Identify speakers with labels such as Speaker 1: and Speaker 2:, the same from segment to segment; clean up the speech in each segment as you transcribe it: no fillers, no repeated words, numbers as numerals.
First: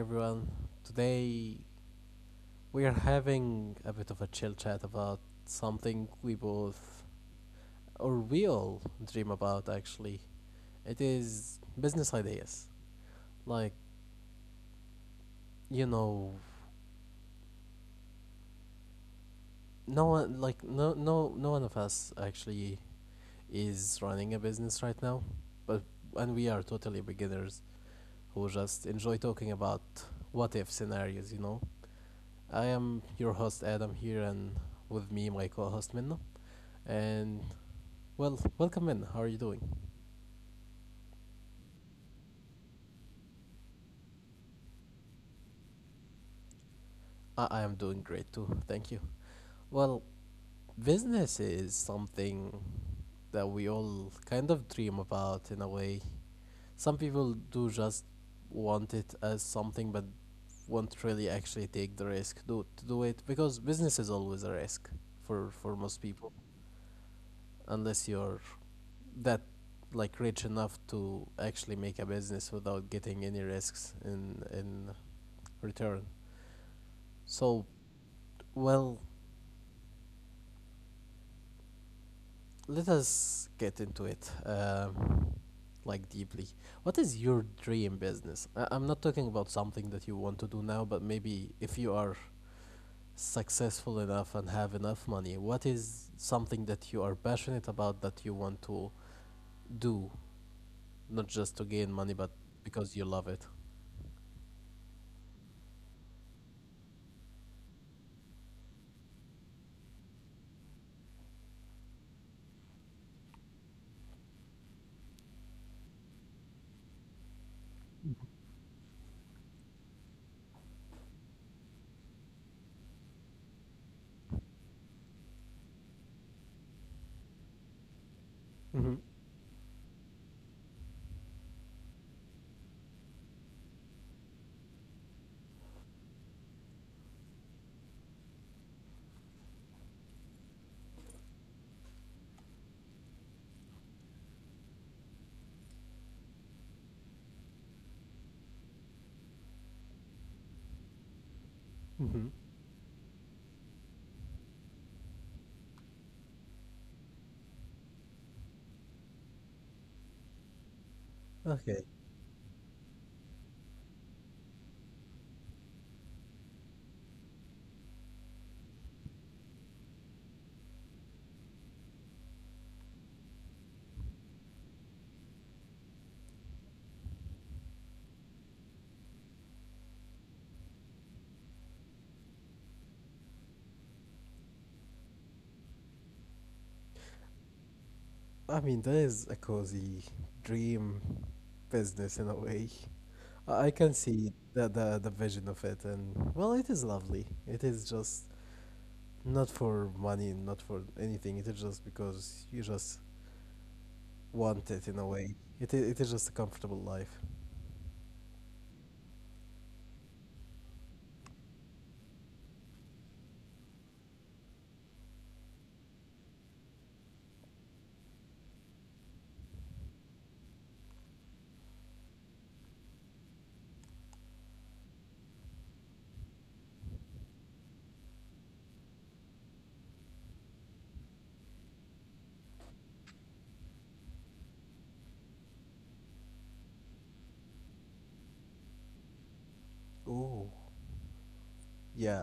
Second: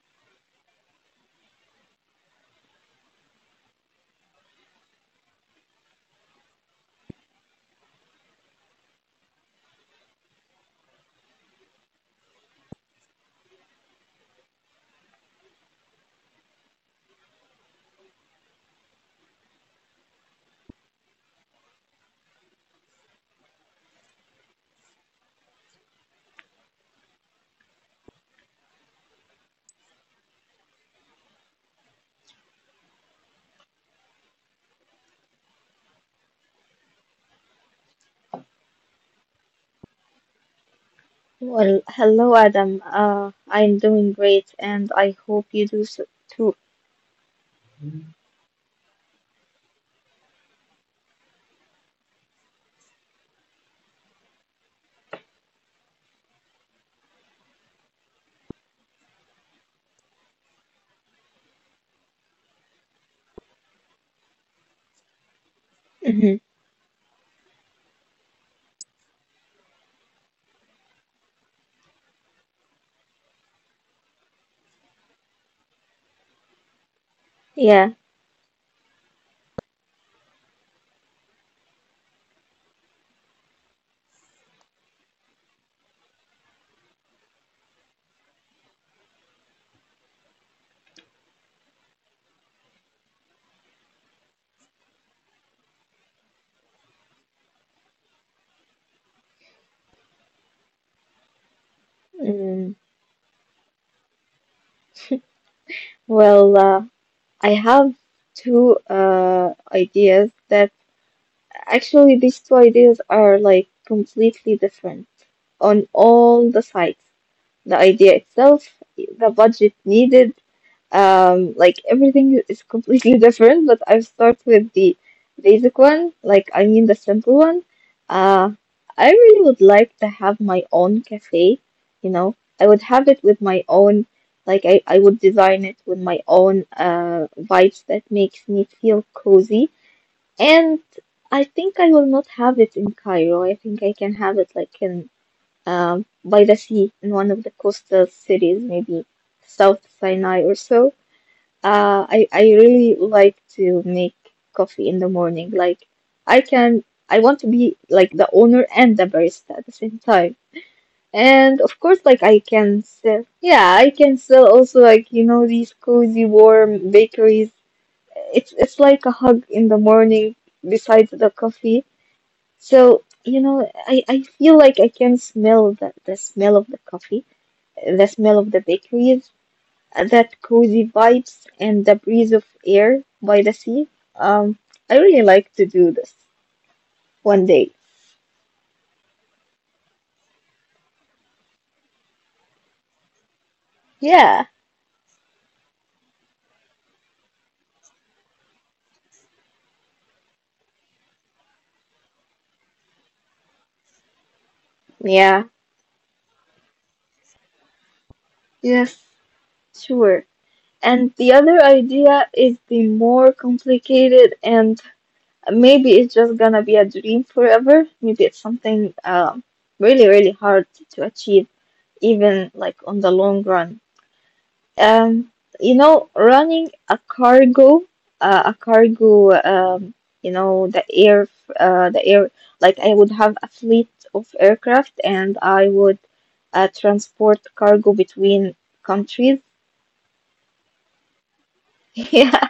Speaker 1: everyone. Today we are having a bit of a chill chat about something we both or we all dream about actually. It is business ideas. Like, you know, no one no one of us actually is running a business right now, but and we are totally beginners who just enjoy talking about what if scenarios. I am your host Adam here and with me my co-host Minna. And well, welcome in. How are you doing?
Speaker 2: Well, hello Adam. I'm doing great, and I hope you do so too.
Speaker 1: I am doing great too. Thank you. Well, business is something that we all kind of dream about in a way. Some people do just want it as something but won't really actually take the risk to do it because business is always a risk for most
Speaker 2: Mhm.
Speaker 1: people unless you're that like rich enough to actually make a business without getting any risks in return. So
Speaker 2: Yeah.
Speaker 1: well, let us get into it, like deeply. What is your dream business? I'm not talking about something that you want to do now, but maybe if you are successful enough and have enough money, what is something that you are passionate about that you want to do, not just to gain money, but
Speaker 2: Mm.
Speaker 1: because you love it?
Speaker 2: Well, uh, I have two ideas that actually these two ideas are like completely different on all the sides. The idea itself, the budget needed, like everything is completely different, but I'll start with the basic one, like I mean the simple one. Uh,
Speaker 1: Mm-hmm.
Speaker 2: I really would like to have my own cafe, you know. I would have it with my own, like I would design it with my own vibes that makes me feel cozy. And I think I will not have it in Cairo. I think I can have it like in by the sea in one of the coastal cities, maybe South Sinai or so. Uh,
Speaker 1: Mm-hmm.
Speaker 2: I I really like to make coffee in the morning. Like I can, I want to be like the owner and the barista at the same time. And
Speaker 1: Okay.
Speaker 2: of course, like I can sell, yeah, I can sell also like these cozy warm bakeries. It's like a hug in the morning besides the coffee. So I feel like I can smell the smell of the coffee, the smell of the bakeries that cozy vibes and the breeze of air by the sea. Um, I really like to do this one day.
Speaker 1: I mean, that is a cozy dream business in a way. I can
Speaker 2: Yeah,
Speaker 1: see the, the vision of it, and well, it is lovely. It is just not for money, not for anything. It is just because you just want it in a
Speaker 2: yeah,
Speaker 1: way. It is just a comfortable life.
Speaker 2: yes, sure. And the other idea is the more complicated, and maybe it's just gonna be a dream forever. Maybe it's something, really, really hard to achieve, even like on the long run. Um, you know, running a cargo, you know, the air, like I would have a fleet of aircraft and I would transport cargo between countries.
Speaker 1: Ooh,
Speaker 2: Yeah,
Speaker 1: yeah,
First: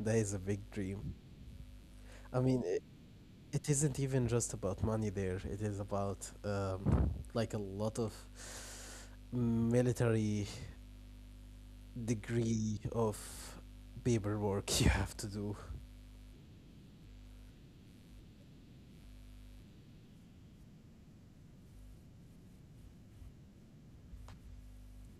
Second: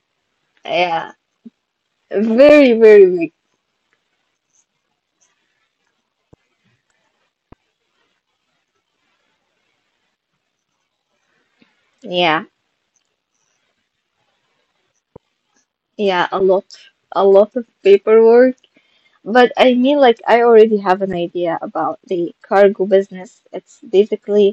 Speaker 1: that is a big
Speaker 2: yeah,
Speaker 1: dream. I mean,
Speaker 2: very, very big.
Speaker 1: it isn't even just about money. There, it is about like a lot of military
Speaker 2: Yeah,
Speaker 1: degree of paperwork you have to do.
Speaker 2: yeah, a lot of paperwork. But I mean, like, I already have an idea about the cargo business. It's basically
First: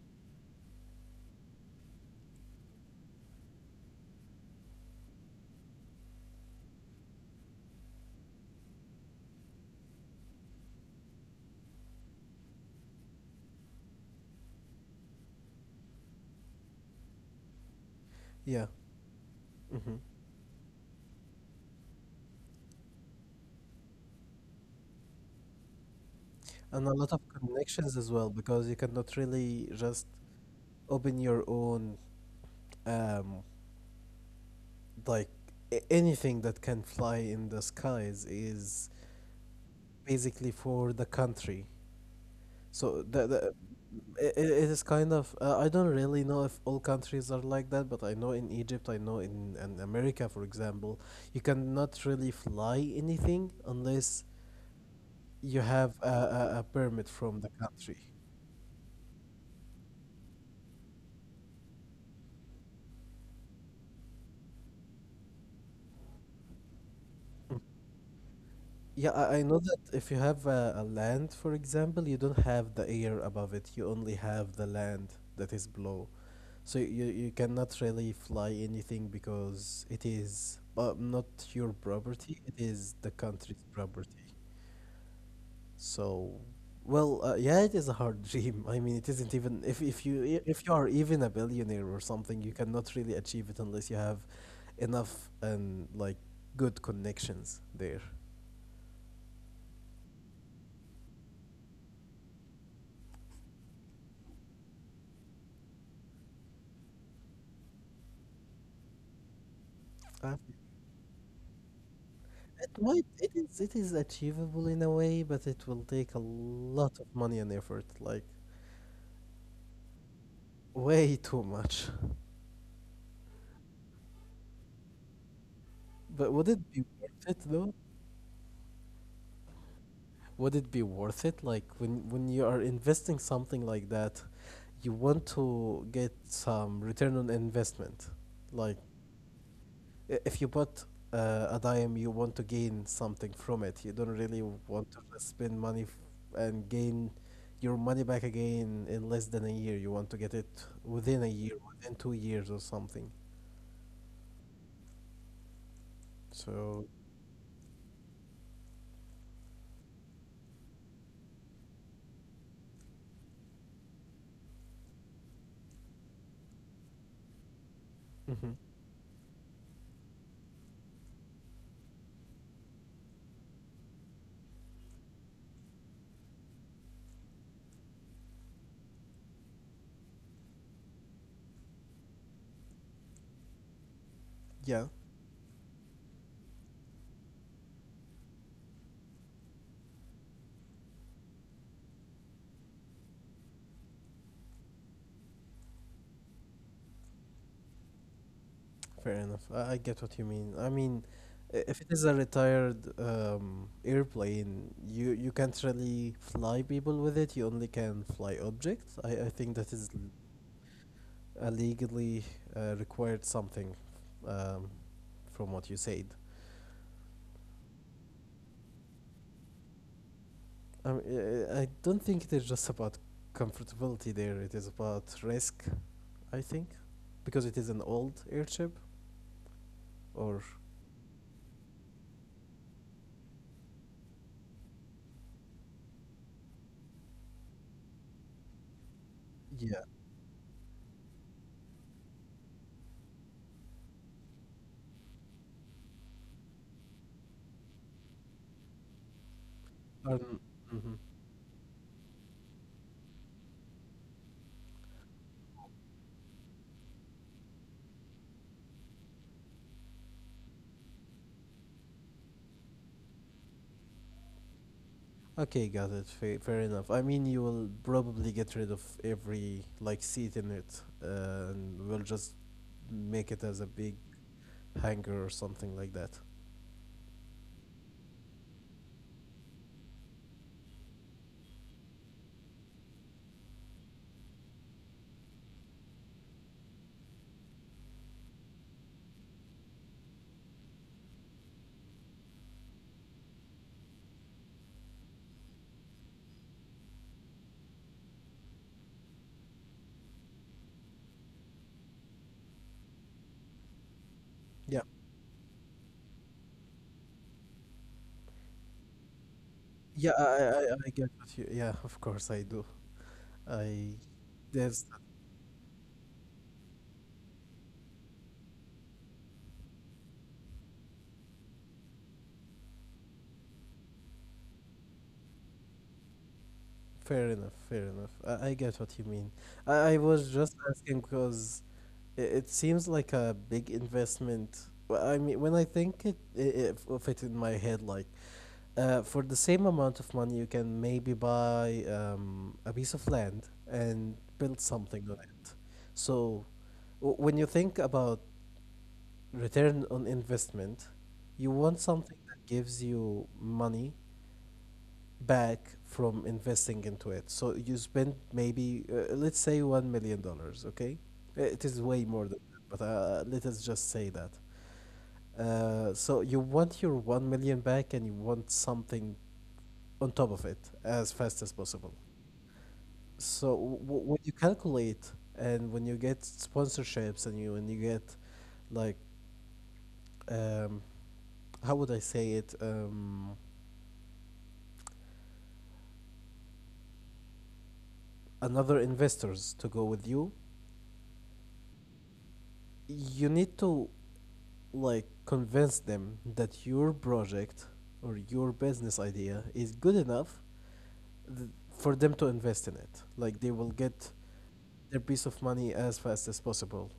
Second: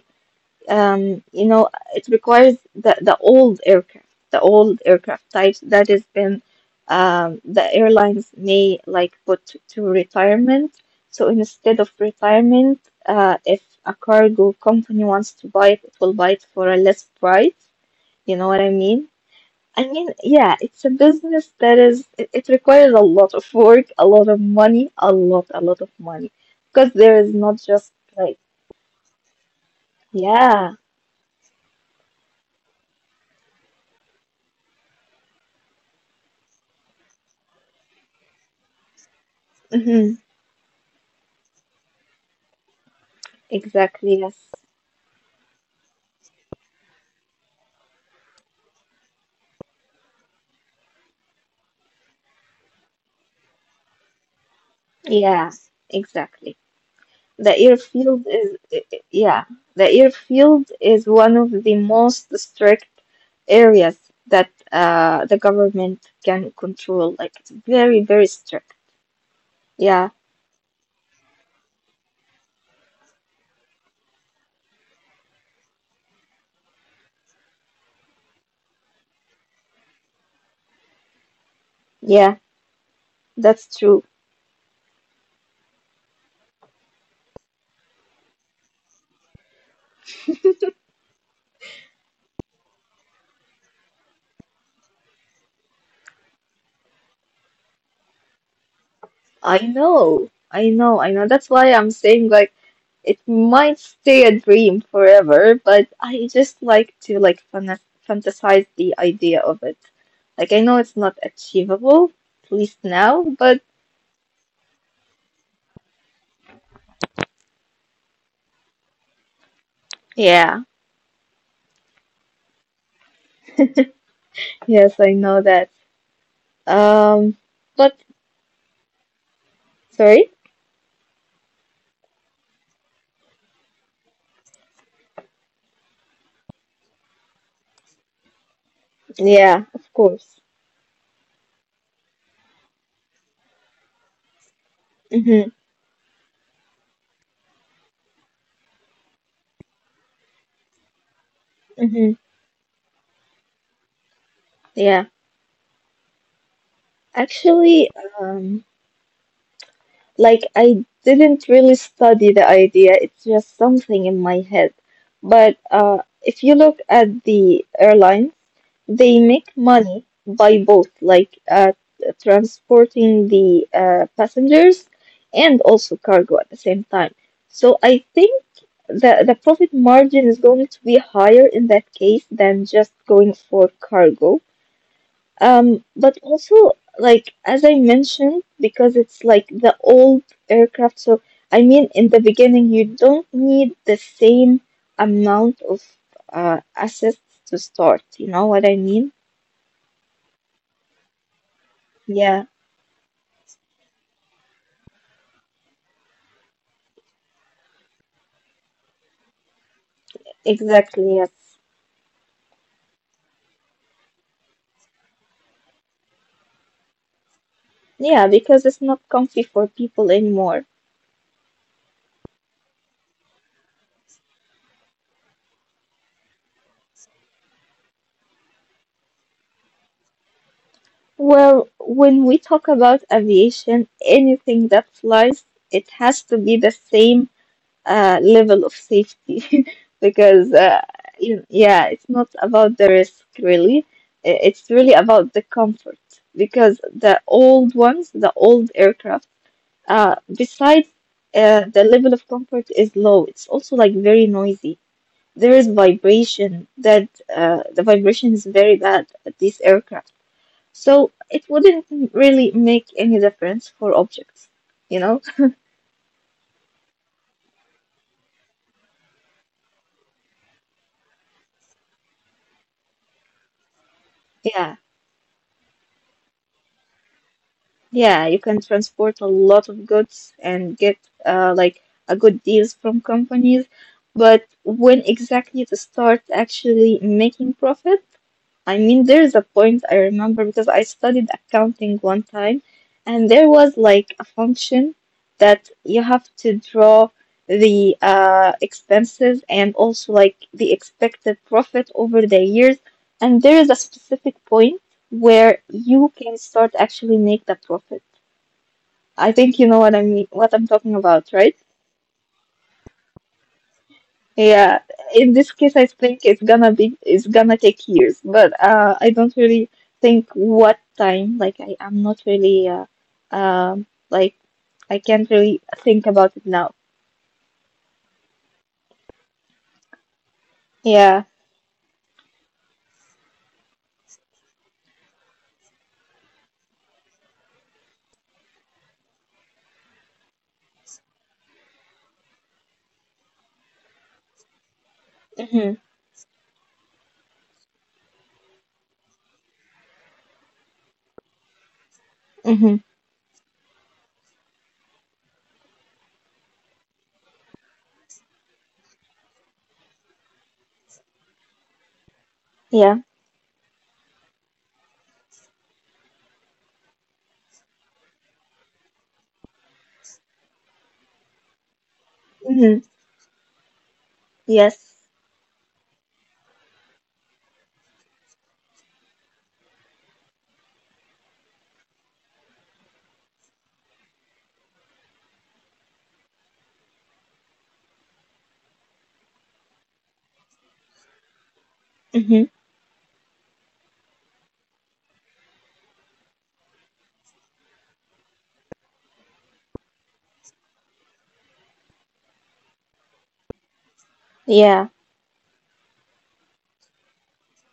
Speaker 2: um, you know, it requires the old aircraft, the old aircraft types that has been, the airlines may like put to retirement. So instead of retirement, if a cargo company wants to buy it, it will buy it for a less price. You know what I
Speaker 1: Yeah.
Speaker 2: mean? I
Speaker 1: hmm
Speaker 2: mean, yeah, it's a business that is, it requires a lot of work, a lot of money, a lot of money. Because
Speaker 1: and a
Speaker 2: there
Speaker 1: lot
Speaker 2: is
Speaker 1: of
Speaker 2: not just
Speaker 1: connections as
Speaker 2: like,
Speaker 1: well because you cannot really just
Speaker 2: yeah,
Speaker 1: open your own um like anything that can fly in the skies is
Speaker 2: hmm
Speaker 1: basically for the country. So the, the
Speaker 2: exactly, yes.
Speaker 1: it, it is kind of I don't really know if all countries are like that, but I know in Egypt, I know in America, for example, you cannot really fly anything unless
Speaker 2: Yeah,
Speaker 1: you have
Speaker 2: exactly.
Speaker 1: a permit
Speaker 2: The
Speaker 1: from the
Speaker 2: airfield
Speaker 1: country.
Speaker 2: is, yeah, the airfield is one of the most strict areas that the government can control. Like, it's very, very strict.
Speaker 1: Yeah, I know
Speaker 2: Yeah,
Speaker 1: that if you have a land, for example, you don't have the air above it. You only have the land that is below. So you cannot really fly anything because it is not your
Speaker 2: yeah,
Speaker 1: property, it is the
Speaker 2: that's
Speaker 1: country's
Speaker 2: true.
Speaker 1: property. So, well, yeah, it is a hard dream. I mean, it isn't even if you are even a billionaire or something, you cannot really achieve it unless you have enough and like good connections there.
Speaker 2: I know, I know, I know. That's why I'm saying, like, it might stay a dream forever, but I just like to, like, fantasize the idea of it. Like, I
Speaker 1: Uh,
Speaker 2: know it's not achievable, at least
Speaker 1: It
Speaker 2: now,
Speaker 1: might,
Speaker 2: but.
Speaker 1: it is achievable in a way, but it will take a lot of money and effort, like
Speaker 2: Yeah.
Speaker 1: way too much.
Speaker 2: Yes, I know that.
Speaker 1: But would it be
Speaker 2: Um,
Speaker 1: worth it
Speaker 2: but
Speaker 1: though?
Speaker 2: sorry.
Speaker 1: Would it be worth it? Like when you are investing something like that, you want to get some return on investment. Like
Speaker 2: Yeah, of course.
Speaker 1: If you put a dime, you want to gain something from it. You don't really
Speaker 2: Mm-hmm.
Speaker 1: want to just spend money and gain your money back again in less than a year. You want to get it within a
Speaker 2: Mm-hmm.
Speaker 1: year, within 2 years or something.
Speaker 2: Yeah.
Speaker 1: So,
Speaker 2: Actually, um. Like, I didn't really study the idea, it's just something in my head. But if you look at the airlines, they
Speaker 1: mhm.
Speaker 2: make money by both, like transporting the passengers and also cargo at the same time. So I think the profit margin is going to be higher in that case than just going for cargo.
Speaker 1: Yeah,
Speaker 2: But also, like, as I mentioned, because it's like the old aircraft, so I mean, in the beginning, you don't need the same amount of assets to start. You know what I mean?
Speaker 1: fair enough. I get what you mean. I mean,
Speaker 2: Yeah,
Speaker 1: if it is a retired airplane, you can't really fly people with it. You only can fly objects. I think that is
Speaker 2: exactly. Yes.
Speaker 1: legally required something, um, from what you said.
Speaker 2: Yeah, because it's not comfy for people anymore.
Speaker 1: Mean, I don't think it is just about comfortability there, it is about risk, I think, because it is an old airship, or
Speaker 2: Well, when we talk about aviation, anything that flies, it has to be the same level of safety because
Speaker 1: yeah.
Speaker 2: yeah, it's not about the risk really. I- It's really about the comfort because the old ones, the old aircraft, uh, besides
Speaker 1: Um,
Speaker 2: uh,
Speaker 1: mhm.
Speaker 2: the level of comfort is low. It's also like very noisy. There is vibration that the vibration is very bad at these aircraft. So it wouldn't really make any difference for objects, you know?
Speaker 1: Okay, got it. Fair enough. I mean, you will probably get rid of every like seat in it, and we'll just make it as a big
Speaker 2: Yeah.
Speaker 1: hangar or something like that.
Speaker 2: Yeah, you can transport a lot of goods and get uh, like a good deals from companies. But when exactly to start actually making profit? I mean, there's a point I remember because I studied accounting one time, and there was like a function that you have to draw the expenses and also like the expected profit over the years. And there is a specific point
Speaker 1: Yeah.
Speaker 2: where you can start actually make the profit. I think you know what I mean, what I'm
Speaker 1: Yeah,
Speaker 2: talking about, right?
Speaker 1: I get what you. Yeah, of course I do. I
Speaker 2: Yeah. In this
Speaker 1: that's
Speaker 2: case, I think it's gonna take years, but I don't really think what time. I'm not really, um, like, I can't really think about it now.
Speaker 1: Fair enough, I get what you mean. I was
Speaker 2: Yeah.
Speaker 1: just asking because it seems like a big investment. Well, I mean, when I think it, it, it of it in my head, like for the same amount of money, you can maybe buy a piece of land and build
Speaker 2: Mhm.
Speaker 1: something on it. So when you think about return on investment, you want
Speaker 2: Mhm.
Speaker 1: something that gives you money back from investing into it. So you spend maybe, let's say, $1 million, dollars, okay? It is way
Speaker 2: Yeah.
Speaker 1: more than that, but let us just say that. So you want your 1 million back and you want something on top of it as fast as possible.
Speaker 2: Mhm.
Speaker 1: So when you
Speaker 2: Yes.
Speaker 1: calculate and when you get sponsorships and you when you get like um, how would I say it another investors to go with you,
Speaker 2: Mhm.
Speaker 1: you need to like convince them that your project or your business idea is good enough for them to invest in it. Like they will get
Speaker 2: Yeah.
Speaker 1: their piece of money as fast as possible.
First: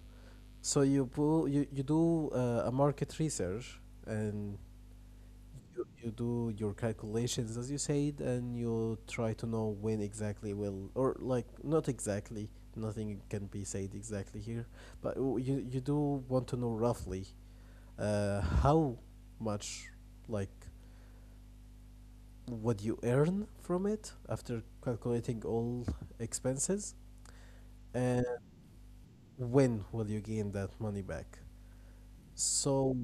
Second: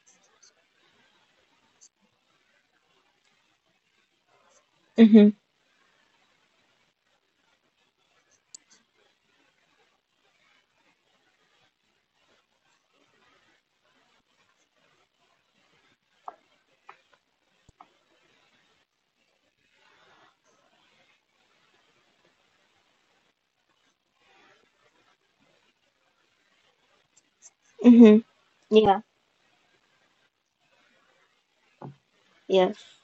Speaker 1: So you, you do a market research and
Speaker 2: Mhm.
Speaker 1: you do your calculations as you said, and you try to know when exactly will, or like not exactly, nothing can be said exactly here, but you you do want to know roughly, how much, like, what you earn from it after calculating all expenses,
Speaker 2: Mhm.
Speaker 1: and
Speaker 2: Yeah.
Speaker 1: when will you gain that money back?
Speaker 2: Yes.
Speaker 1: So,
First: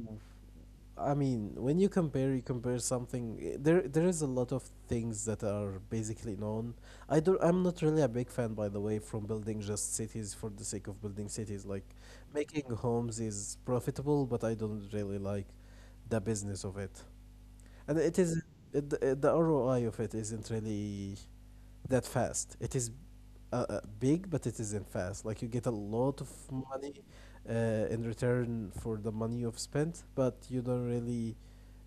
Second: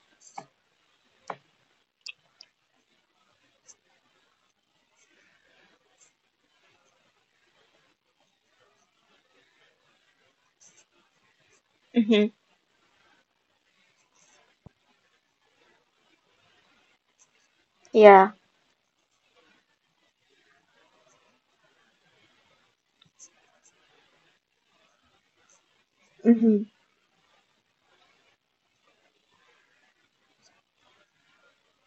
Speaker 1: I mean, when you compare something. There is a lot of things that are basically known. I don't. I'm not really a big fan, by the way, from building just cities for the sake of building cities. Like,
Speaker 2: Mhm.
Speaker 1: making homes is profitable, but I don't really like the business of it, and
Speaker 2: Yeah.
Speaker 1: the ROI of it isn't really that fast. It is big, but it isn't fast. Like you get a lot of
Speaker 2: Mhm.
Speaker 1: money in return for the money you've spent, but you don't really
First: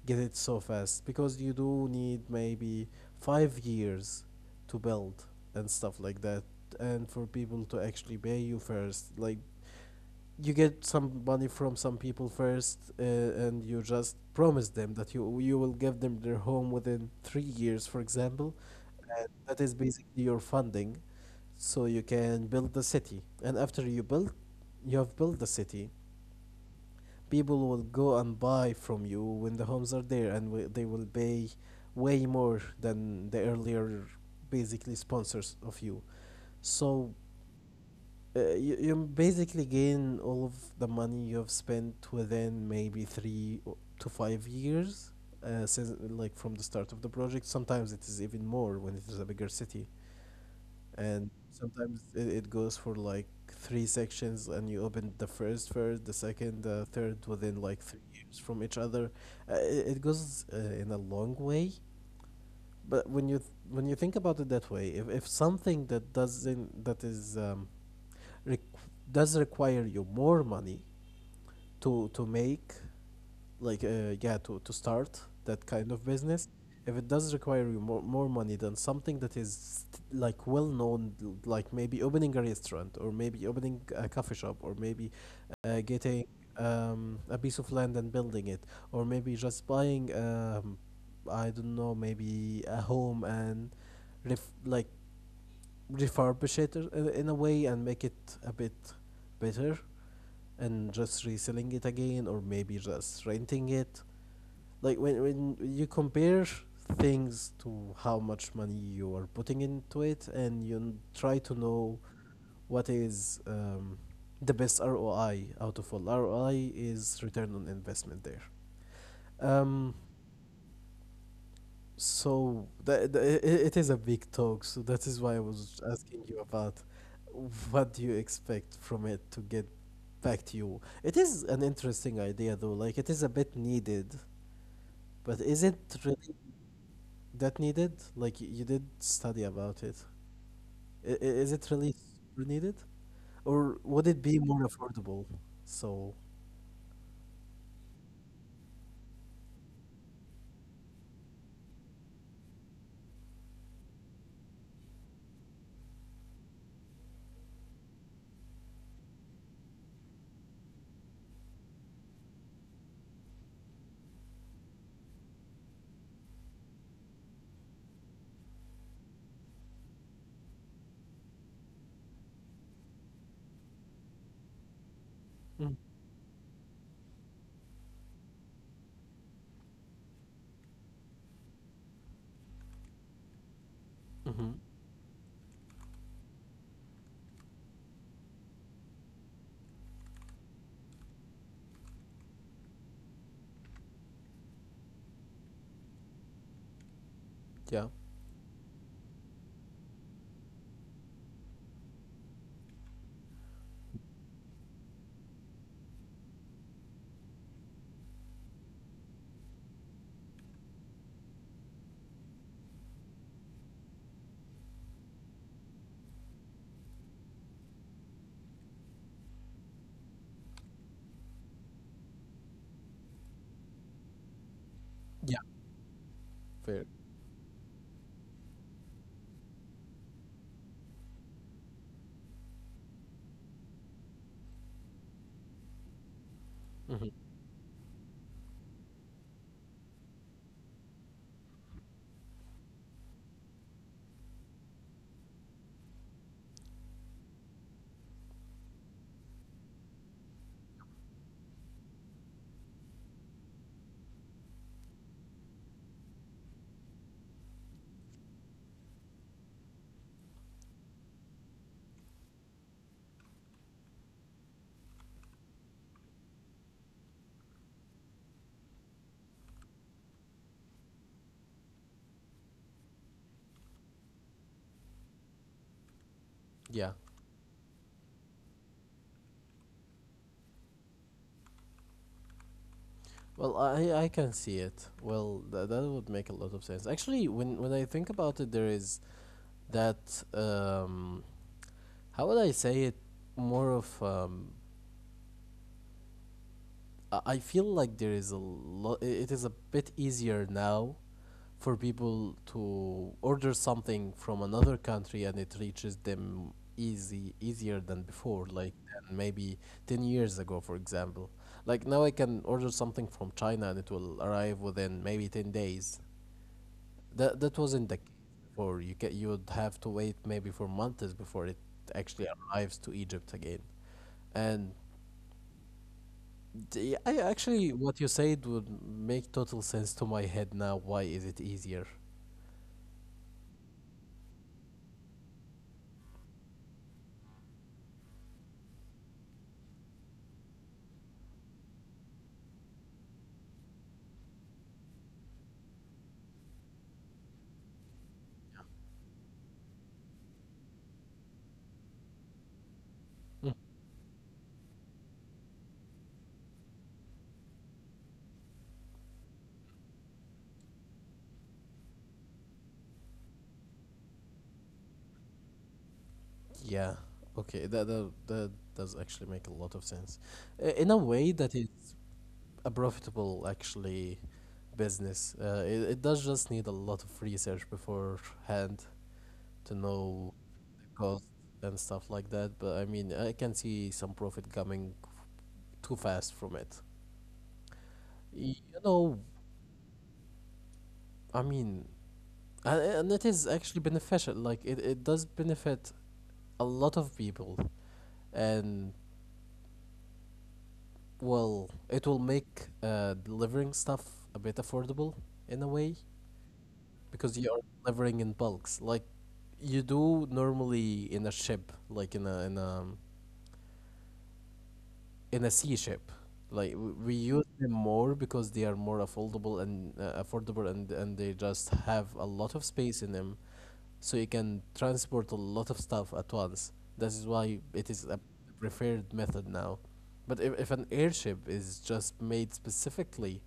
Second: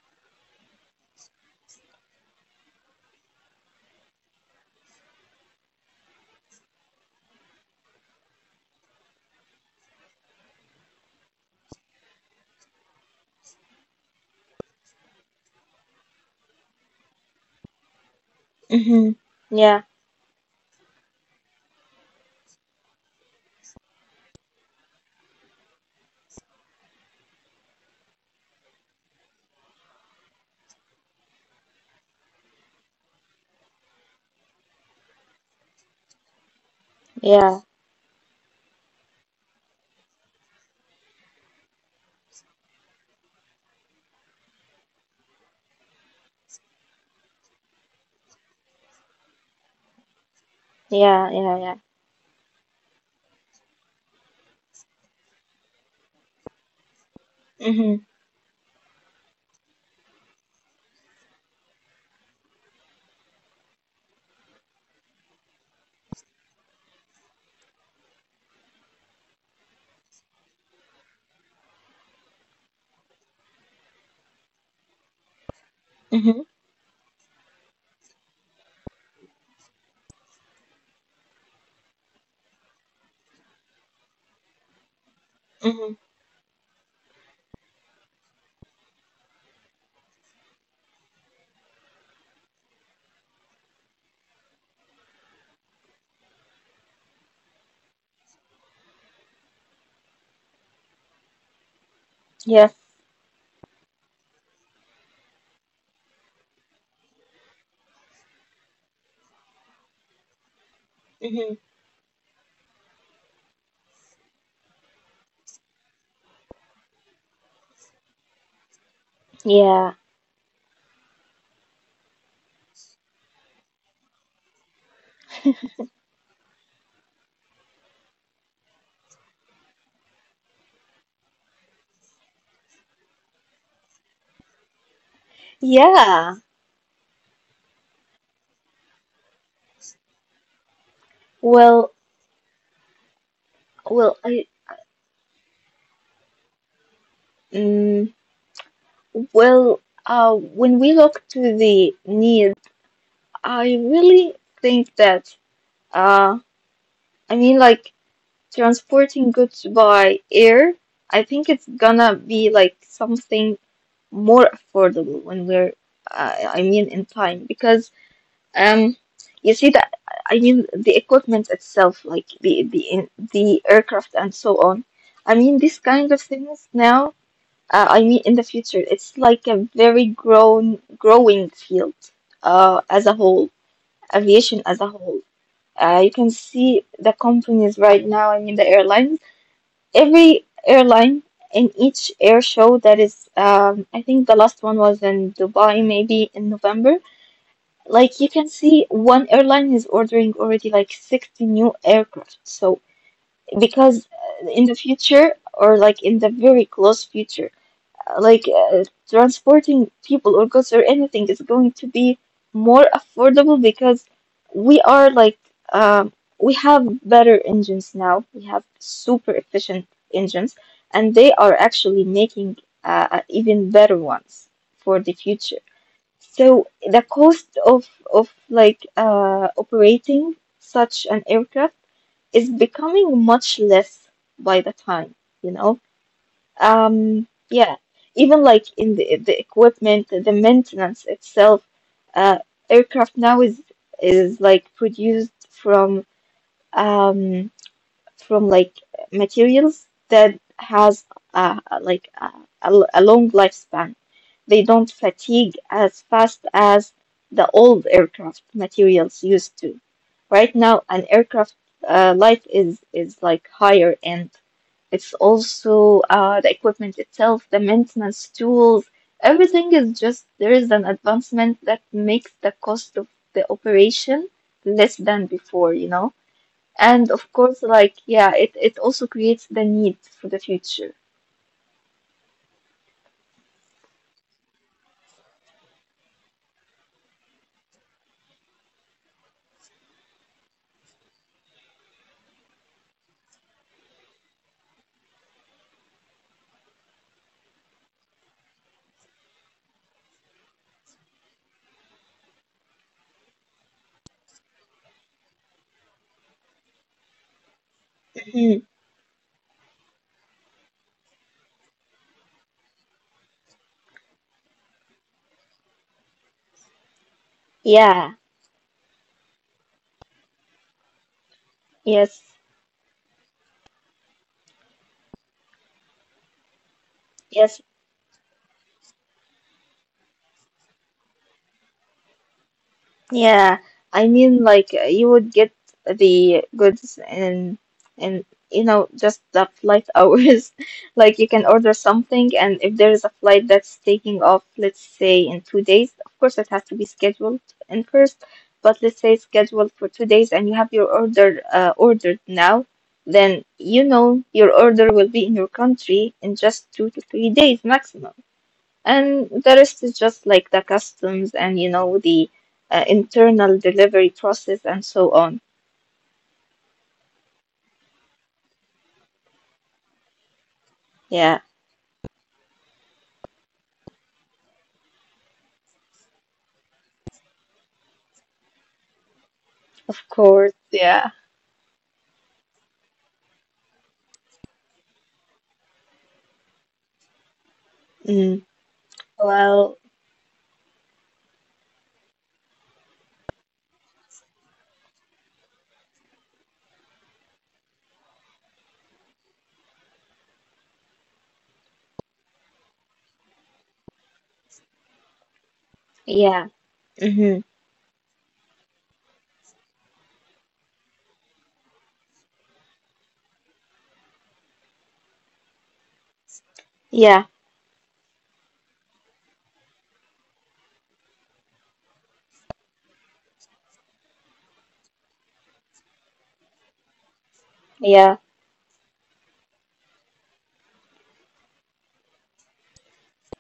Speaker 1: get it so fast because you do need maybe 5 years to build and stuff like that, and for people to actually pay you first. Like you get some money from some people first, and you just promise them that you will give them their home within 3 years, for example,
Speaker 2: Mhm.
Speaker 1: and that is
Speaker 2: Yeah.
Speaker 1: basically your funding, so you can build the city. And after you build, you have built the city. People will go and buy from you when the homes are there, and they will pay way more than the earlier, basically sponsors of you. So
Speaker 2: Yeah.
Speaker 1: you basically gain all of the money you've spent within maybe three o- to 5 years, since like from the start of the project. Sometimes it is even more when it is a bigger city, and
Speaker 2: Yeah. Yeah. Yeah.
Speaker 1: sometimes it goes for like three sections and you open the first, the second, the third within like three
Speaker 2: Mhm.
Speaker 1: years from each other. Uh, it goes in a long way, but when you think about it that way, if something that doesn't that is req- does require you more money to make like to start that kind of
Speaker 2: Mhm.
Speaker 1: business, if it does require you more money than something that is like well known, like maybe opening a restaurant or maybe opening a coffee shop or maybe
Speaker 2: Mhm.
Speaker 1: getting a piece of land and building it, or maybe just buying I don't know, maybe a home and ref- like refurbish it in a way and make it a bit better and just reselling it again or maybe
Speaker 2: Yes.
Speaker 1: just renting it. Like when you compare things to how much money you are putting into it and you try to
Speaker 2: hmm
Speaker 1: know what is the best ROI out of all ROI is return on investment there um.
Speaker 2: Yeah.
Speaker 1: So that, it is a big talk, so that is why I was asking you about what do you expect from it to get back to you. It is an interesting idea though, like it is a bit needed, but is it really
Speaker 2: Yeah.
Speaker 1: that needed? Like you did study about it. I- i- Is it really
Speaker 2: Well,
Speaker 1: super needed? Or would it
Speaker 2: well,
Speaker 1: be
Speaker 2: I,
Speaker 1: more affordable? So,
Speaker 2: mm, well, when we look to the needs, I really think that, uh, I mean, like transporting goods by air, I think it's gonna be like something more affordable when we're, I mean, in time because. Um, you see that I mean the equipment itself, like the the aircraft and so on. I mean these kind of things now. I mean in the future, it's like a very grown growing field. As a whole,
Speaker 1: mm-hmm.
Speaker 2: aviation as a whole. You can see the companies right now. I mean the airlines. Every airline in each air show that is. I think the last one was in Dubai, maybe in November,
Speaker 1: Yeah.
Speaker 2: like you can see, one airline is ordering already like 60 new aircraft. So, because in the future, or like in the very close future, uh, like uh, transporting people or goods or anything is going to be more affordable because we are like, um, we have better engines now. We have super efficient engines, and they are actually making even better ones for the
Speaker 1: Yeah.
Speaker 2: future. So
Speaker 1: Fair.
Speaker 2: the cost of like operating such an aircraft is becoming much less by the time, you know.
Speaker 1: Hmm.
Speaker 2: Yeah, even like in the equipment, the maintenance itself, uh, aircraft now is like produced from um from like materials that has uh, like uh, a long lifespan. They don't fatigue as fast as the old aircraft materials used to. Right now, an aircraft life is like higher. And it's also the equipment itself, the maintenance tools, everything is just there is an advancement that makes the cost of the operation less than before, you know?
Speaker 1: Yeah.
Speaker 2: And of course, like, yeah, it also creates the need for the future.
Speaker 1: Well, I can see it. Well, that would make a lot of sense. Actually, when I think about it, there is that how would I say it more of I feel like there is a lot it is a bit easier now for people to order something from another country and it reaches them easy easier than before,
Speaker 2: Mhm.
Speaker 1: like than maybe 10 years ago, for example. Like now I can order something from China and it will arrive within maybe 10 days. That wasn't the case
Speaker 2: Yeah,
Speaker 1: before. You would have to wait maybe for months before it actually
Speaker 2: yes,
Speaker 1: arrives to Egypt again. And I
Speaker 2: yes.
Speaker 1: actually, what you said would make total sense to my head now. Why is it easier?
Speaker 2: Yeah, I mean, you would get the goods and and you know just the flight hours. Like you can order something, and if there is a flight that's taking off, let's say in two days, of course it has to be scheduled in first. But let's say it's scheduled for two days, and you have your order ordered now, then
Speaker 1: Mm.
Speaker 2: you know your order will be in your country in just two to three days maximum. And the rest is just like the customs and, you know, the internal delivery process and so on.
Speaker 1: Yeah. Okay. That does actually make a lot of sense, in a way
Speaker 2: Yeah,
Speaker 1: that is a profitable actually business. It does just need a lot of research beforehand to
Speaker 2: of
Speaker 1: know
Speaker 2: course. Yeah.
Speaker 1: cost and stuff like that. But I mean, I can see some profit coming too fast from it.
Speaker 2: Mm.
Speaker 1: You know,
Speaker 2: Well,
Speaker 1: I mean, and it is actually beneficial. Like, it does benefit a lot of people. And, well, it will make delivering stuff a bit affordable, in a way,
Speaker 2: yeah.
Speaker 1: because
Speaker 2: Mm-hmm.
Speaker 1: you are delivering in bulks. Like, you do normally in a ship, like in a in a sea shape. Like we
Speaker 2: Yeah.
Speaker 1: use them more because they are more affordable and and they just have a lot of space in them, so you can transport a lot of stuff at once. This is why it is a
Speaker 2: Yeah.
Speaker 1: preferred method now. But if an airship is just made specifically,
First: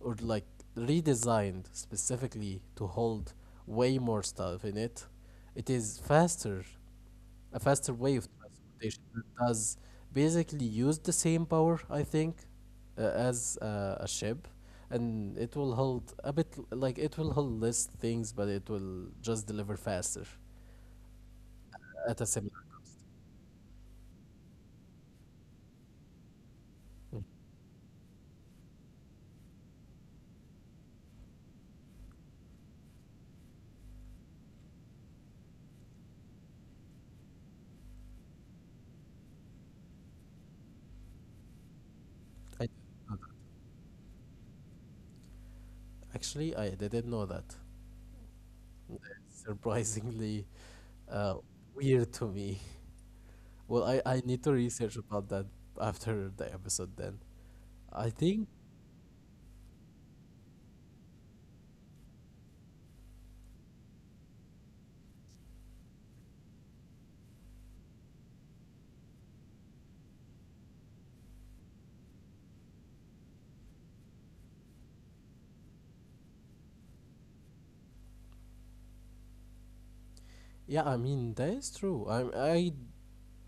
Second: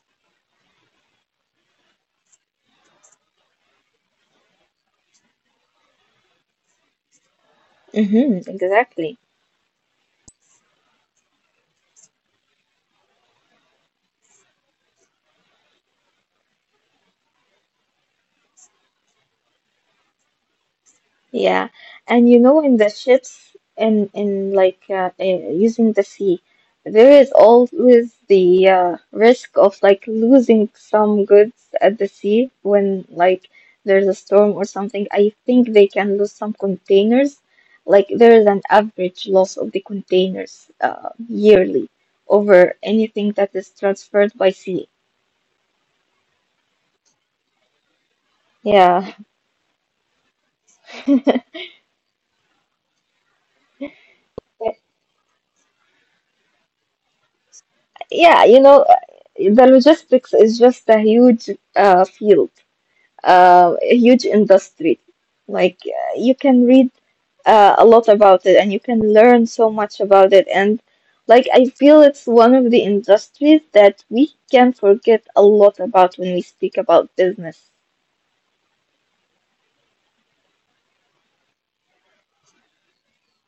Speaker 1: or like redesigned specifically to hold way more stuff in it, it is faster, a faster way of
Speaker 2: Mm-hmm.
Speaker 1: transportation
Speaker 2: Exactly.
Speaker 1: that does basically use the same power, I think, as a ship, and it will hold a bit like it will hold less things, but it will just deliver faster
Speaker 2: Yeah,
Speaker 1: at a
Speaker 2: and you
Speaker 1: similar.
Speaker 2: know, in the ships in using the sea, there is always the risk of like losing some goods at the sea when like there's a storm or something. I think they can lose some containers. Like there is an average loss of the containers yearly
Speaker 1: I didn't
Speaker 2: over
Speaker 1: know that.
Speaker 2: anything that is transferred by sea.
Speaker 1: Actually, I didn't know that.
Speaker 2: Yeah,
Speaker 1: Surprisingly uh, weird to me. Well, I need to research about that after the episode then. I
Speaker 2: yeah,
Speaker 1: think,
Speaker 2: you know, the logistics is just a huge field. A huge industry. Like you can read a lot about it and you can learn so much about it. And like I feel it's one of the industries that we can forget a lot about when we speak about business.
Speaker 1: yeah, I mean, that is true. I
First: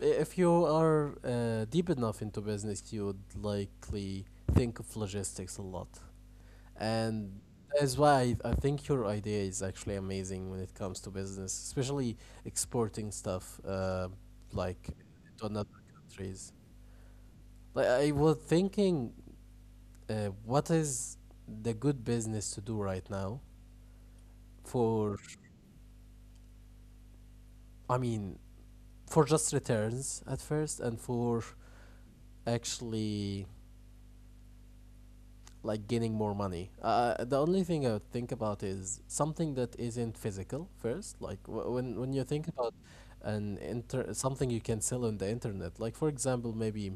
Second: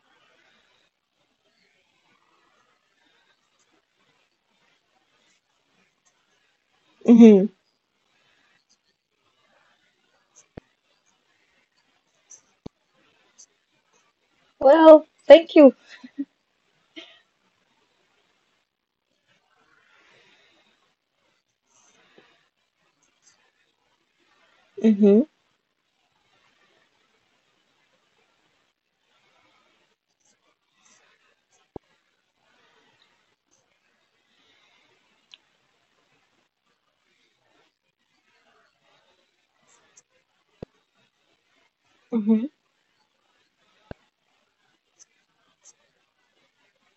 Speaker 1: if you are deep enough into business, you would likely think of logistics a lot. And
Speaker 2: Hmm
Speaker 1: that's why I think your idea is actually amazing when it comes to business, especially exporting stuff like
Speaker 2: Well,
Speaker 1: to
Speaker 2: thank
Speaker 1: another
Speaker 2: you.
Speaker 1: countries. Like I was thinking, what is the good business to do right now for,
Speaker 2: Hmm
Speaker 1: I mean, for just returns at first and for actually like gaining more money. The only thing I would think about is something that isn't physical first. Like when you
Speaker 2: hmm
Speaker 1: think about something you can sell on the internet. Like, for example, maybe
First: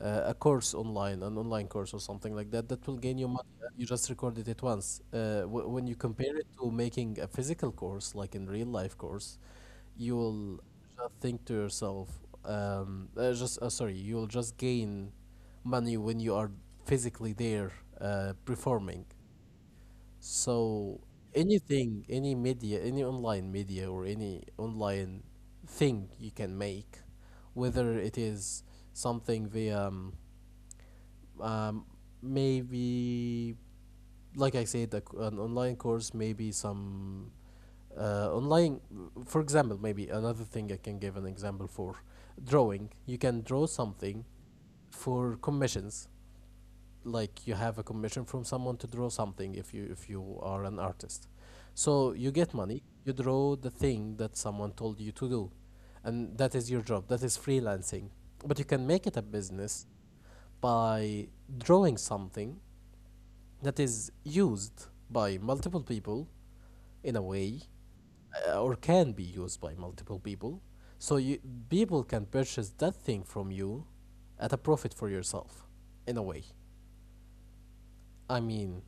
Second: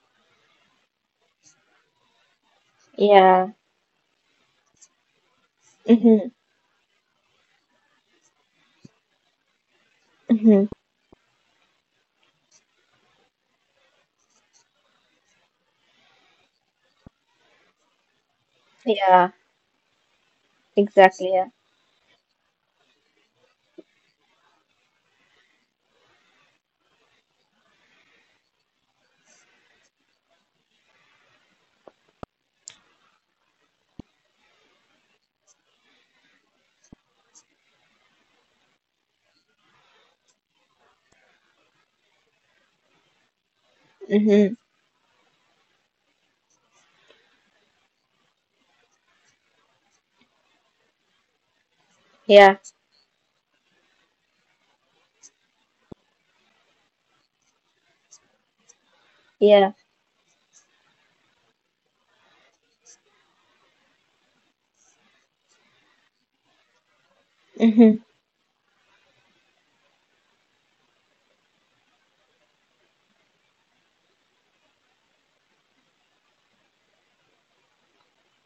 Speaker 1: a course online, an online course or something like that, that will gain you money.
Speaker 2: Yeah.
Speaker 1: And you just recorded it once. When you
Speaker 2: hmm
Speaker 1: compare it to making a physical course, like in real life course, you will
Speaker 2: hmm
Speaker 1: just think to yourself, you will just gain money when you are physically there performing.
Speaker 2: Yeah.
Speaker 1: So
Speaker 2: Exactly. Yeah.
Speaker 1: anything, any media, any online media or any online thing you can make, whether it is something via um, maybe, like I said, a c an online course, maybe some online, for example, maybe another thing I can give an example for: drawing. You can draw something
Speaker 2: hmm
Speaker 1: for commissions. Like you have a commission from someone to draw something if you are an artist, so you get money,
Speaker 2: Yeah.
Speaker 1: you draw the thing that someone told you to do, and that is your job. That is freelancing. But you can make it a business
Speaker 2: Yeah.
Speaker 1: by drawing something that is used by multiple people, in a way,
Speaker 2: hmm
Speaker 1: or can be used by multiple people, so you people can purchase that thing from you at a profit for yourself, in a way, I mean.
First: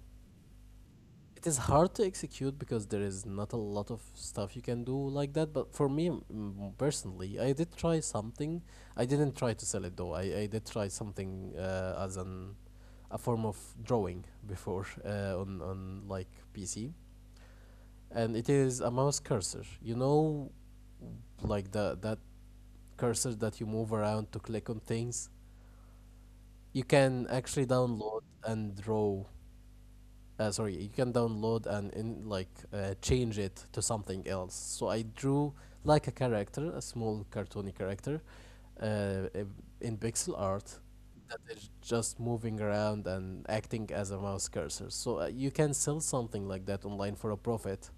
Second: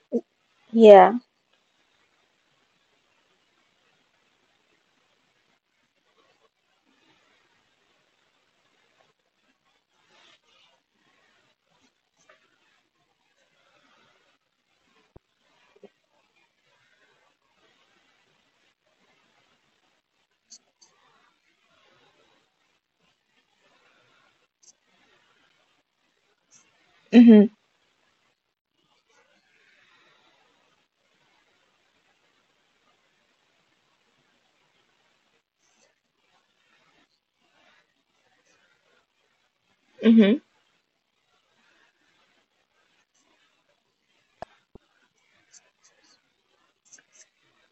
Speaker 2: Yeah.
Speaker 1: It is hard to execute because there is not a lot of stuff you can do like that, but for me, personally, I did try something. I didn't try to sell it though. I did try something as an a form of drawing before on like PC. And it is a mouse cursor, you know, like the that cursor that you move around to click on things. You can
Speaker 2: hmm
Speaker 1: actually download and draw sorry you can download and in like change it to something else. So I drew like a character, a small cartoony character, uh, in pixel
Speaker 2: hmm
Speaker 1: art, that is just moving around and acting as a mouse cursor. So you can sell something like that online for a profit.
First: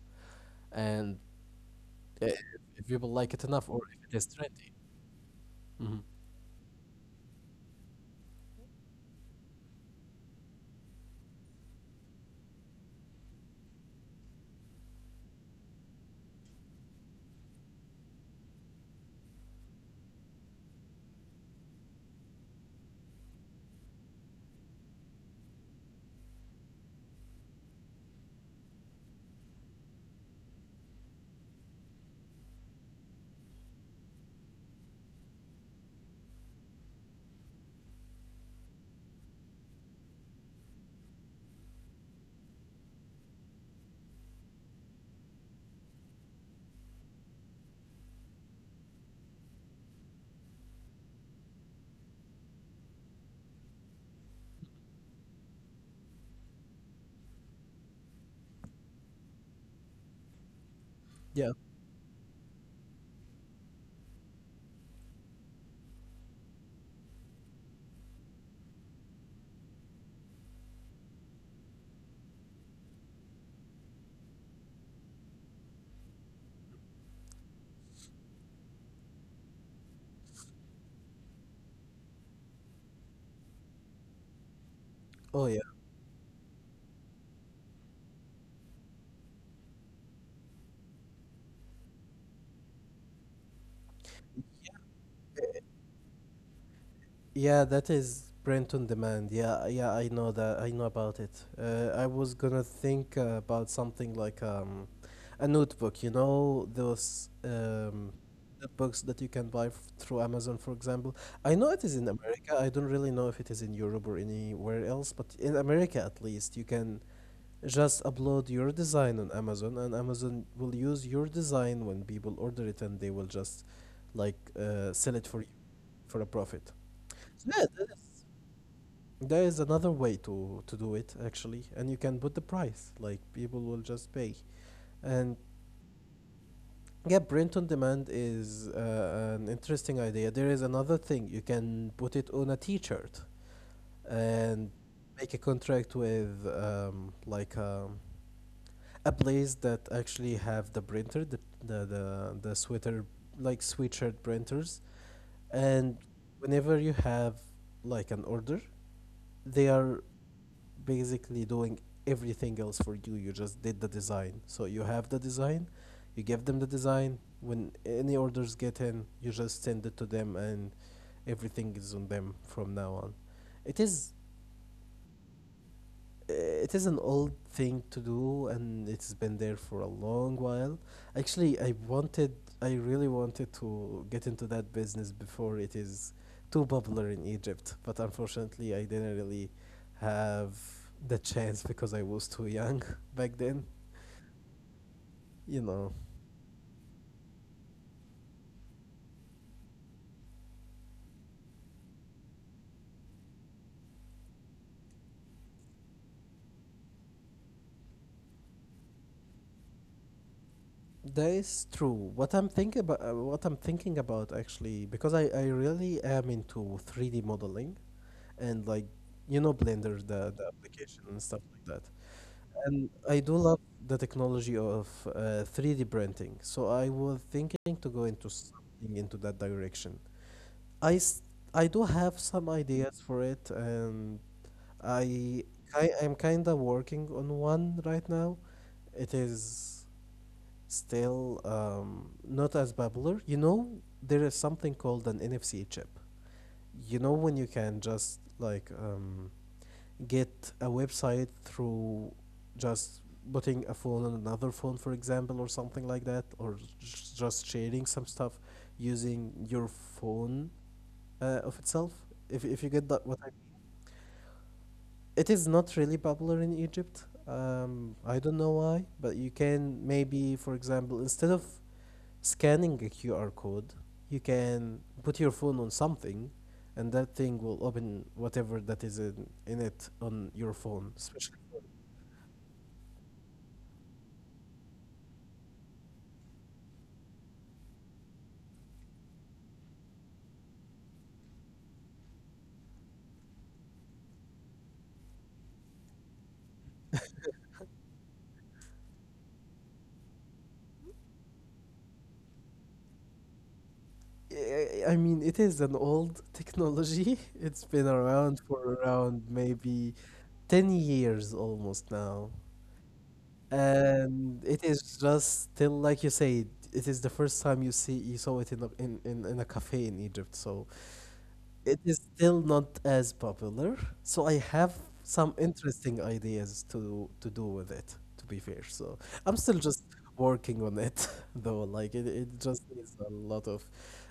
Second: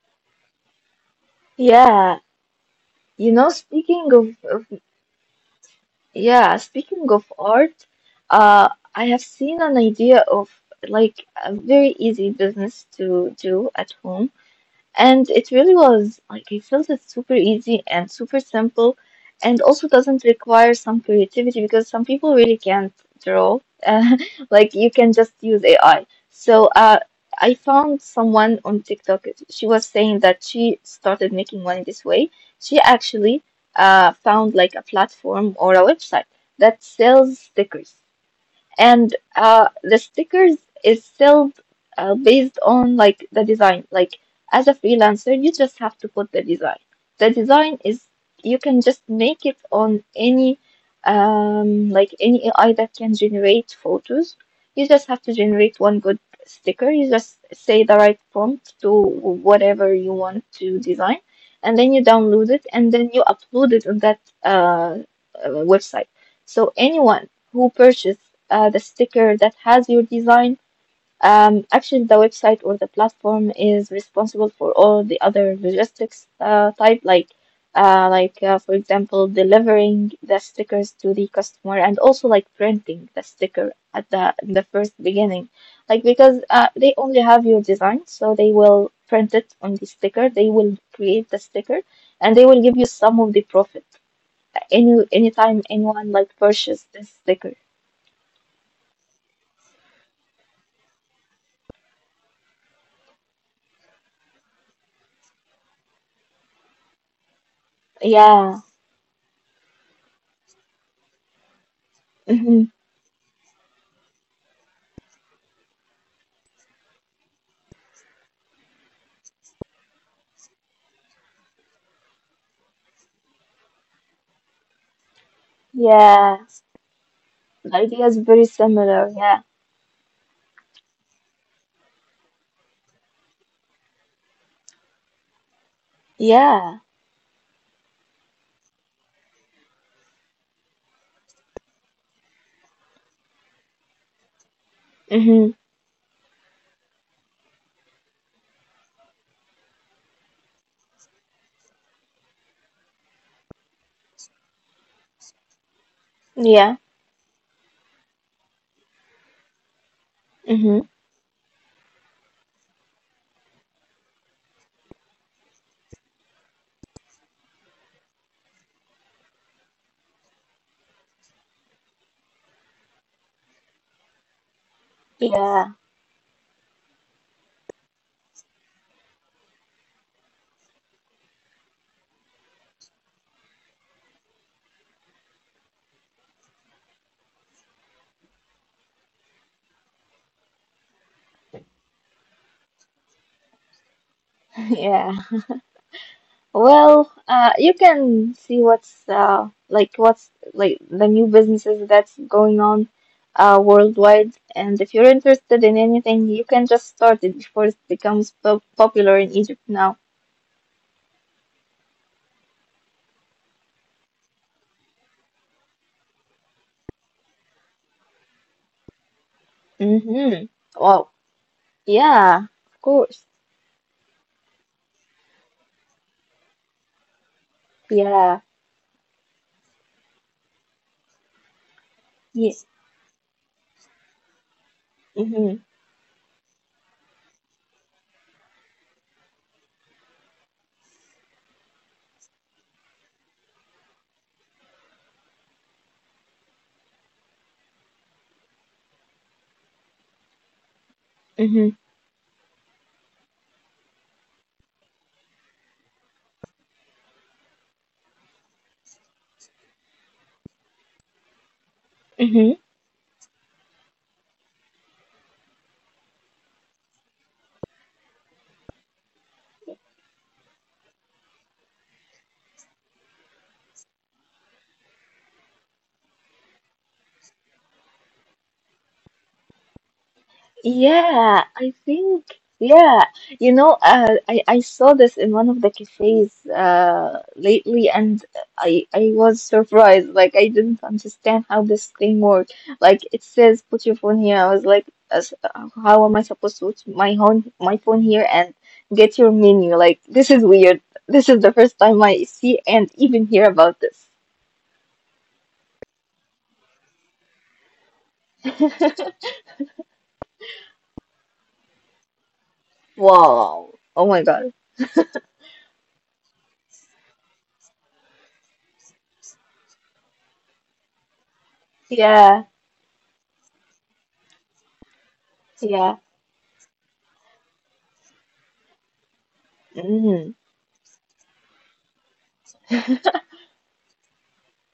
Speaker 1: And
Speaker 2: Yeah,
Speaker 1: uh, if people
Speaker 2: you
Speaker 1: like it
Speaker 2: know,
Speaker 1: enough or if
Speaker 2: speaking
Speaker 1: it is
Speaker 2: of
Speaker 1: trendy. Mhm.
Speaker 2: yeah, speaking of art, uh, I have seen an idea of like a very easy business to do at home. And it really was like I felt it's super easy and super simple and also doesn't require some creativity because some people really can't draw. Uh, like you can just use AI. So I found someone on TikTok. She was saying that she started making money this way. She actually found like a platform or a website that sells stickers and the stickers is still based on like the design, like as a freelancer you just have to put the design. The design is, you can just make it on any like any AI that can generate photos. You just have to generate one good sticker. You just say the right prompt to whatever you want to design, and then you
Speaker 1: Yeah.
Speaker 2: download it, and then you upload it on that uh, website. So anyone who purchased the sticker that has your design. Actually, the website or the platform is responsible for all the other logistics type, like for example, delivering the stickers to the customer, and also like printing the sticker at the in the first beginning, like
Speaker 1: Oh yeah.
Speaker 2: because they only have your design, so they will print it on the sticker. They will create the sticker, and they will give you some of the profit anytime anyone like purchase this sticker.
Speaker 1: Yeah, that is print on demand. Yeah, yeah, I know that. I know about it. I was gonna think about something like a notebook. You know those
Speaker 2: Yeah.
Speaker 1: notebooks that you can buy f through Amazon, for example. I know it is in America. I don't really know if it is in Europe or anywhere else, but in America at least, you can just upload your design on Amazon, and Amazon will use your design when people order it, and they will just like sell it for you
Speaker 2: Yeah,
Speaker 1: for a profit.
Speaker 2: the idea is very
Speaker 1: Yeah,
Speaker 2: similar. Yeah,
Speaker 1: there is another way to do it actually, and you can put the price. Like people will just pay. And
Speaker 2: yeah,
Speaker 1: yeah, print on demand is an interesting idea. There is another thing: you can put it on a T-shirt and
Speaker 2: mm-hmm.
Speaker 1: make a contract with a place that actually have the printer, the the sweater, like sweatshirt printers, and
Speaker 2: Yeah,
Speaker 1: whenever you have like an order, they are
Speaker 2: mm-hmm.
Speaker 1: basically doing everything else for you. You just did the design. So you have the design, you give them the design. When any orders get in, you just send it to them and everything is on them from now on. It is
Speaker 2: Yeah,
Speaker 1: it is an old thing to do and it's been there for a long while. Actually I wanted I really wanted to get into that business before it is too popular in Egypt, but unfortunately I didn't really have the chance because I was too young back then,
Speaker 2: yeah.
Speaker 1: you know.
Speaker 2: Well, you can see what's like what's like the new businesses that's going on, worldwide. And if you're interested in anything, you can just start it before it becomes po popular in Egypt now.
Speaker 1: That is true. What I'm thinking about, actually, because I really am into 3D modeling, and like, you know, Blender, the
Speaker 2: Mm-hmm.
Speaker 1: application and
Speaker 2: Wow.
Speaker 1: stuff like that.
Speaker 2: Yeah,
Speaker 1: And
Speaker 2: of
Speaker 1: I do
Speaker 2: course.
Speaker 1: love the technology of 3D printing, so I was thinking to go into
Speaker 2: Yeah.
Speaker 1: something into that direction. I s- I do have some
Speaker 2: Yes.
Speaker 1: ideas for it, and I
Speaker 2: Yeah.
Speaker 1: I am kind of working on one right now. It is still not as popular. You know, there is something called an NFC chip. You know when you can just like get a website
Speaker 2: Mm-hmm.
Speaker 1: through just putting a phone on another phone, for example, or something like that, or just sharing some stuff using your phone of itself. If
Speaker 2: Mm-hmm.
Speaker 1: you get that, what I mean. It is not really popular in Egypt. I don't know why, but you can maybe, for example, instead of scanning a QR code, you can put your phone on something, and that thing will open whatever that is in it on your phone,
Speaker 2: Yeah,
Speaker 1: especially.
Speaker 2: I think yeah. You know, I saw this in one of the cafes lately, and I was surprised. Like I didn't understand how this thing worked. Like it says put your phone here. I was like, as, how am I supposed to put my phone here and get your menu? Like this is weird. This is the first time I see and even hear about this.
Speaker 1: I mean, it is an old technology. It's been around for around maybe 10 years almost now.
Speaker 2: Wow. Oh my God.
Speaker 1: And it is just still like you say. It is the first time you saw it in a, in a cafe in Egypt. So it
Speaker 2: Yeah.
Speaker 1: is still not as popular, so I have some
Speaker 2: Yeah.
Speaker 1: interesting ideas to do with it, to be fair. So I'm still
Speaker 2: Mm-hmm.
Speaker 1: just working on it, though. Like it just needs a lot of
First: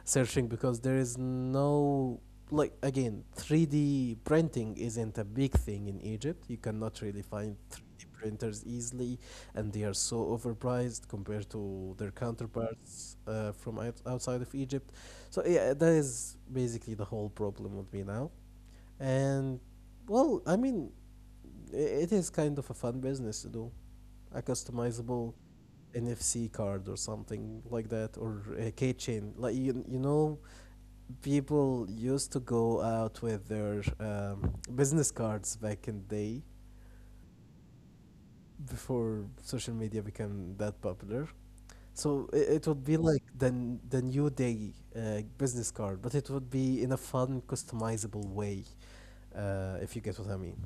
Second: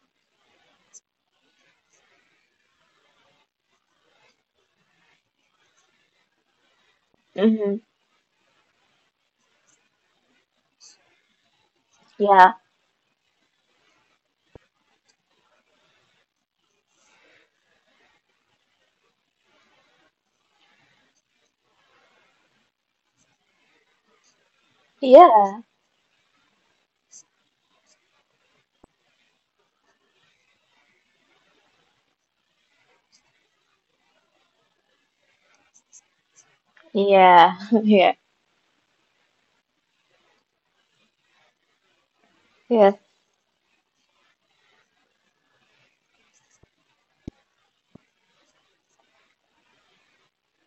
Speaker 1: searching because there is no, like, again, 3D printing isn't a big thing in Egypt. You cannot really find
Speaker 2: Mm-hmm.
Speaker 1: 3D printers easily, and they are so overpriced compared to their
Speaker 2: Yeah.
Speaker 1: counterparts from outside of Egypt. So yeah, that is basically the whole problem with me now. And well, I mean, it is kind of a fun business to do, a customizable
Speaker 2: Yeah,
Speaker 1: NFC card or something like that, or a keychain. Like, you know, people used to go out with their business cards back in the day,
Speaker 2: yeah, yeah,
Speaker 1: before social media became that popular. So it would
Speaker 2: yeah.
Speaker 1: be like the the new day business card, but it would be in a fun, customizable way, if you get what I mean.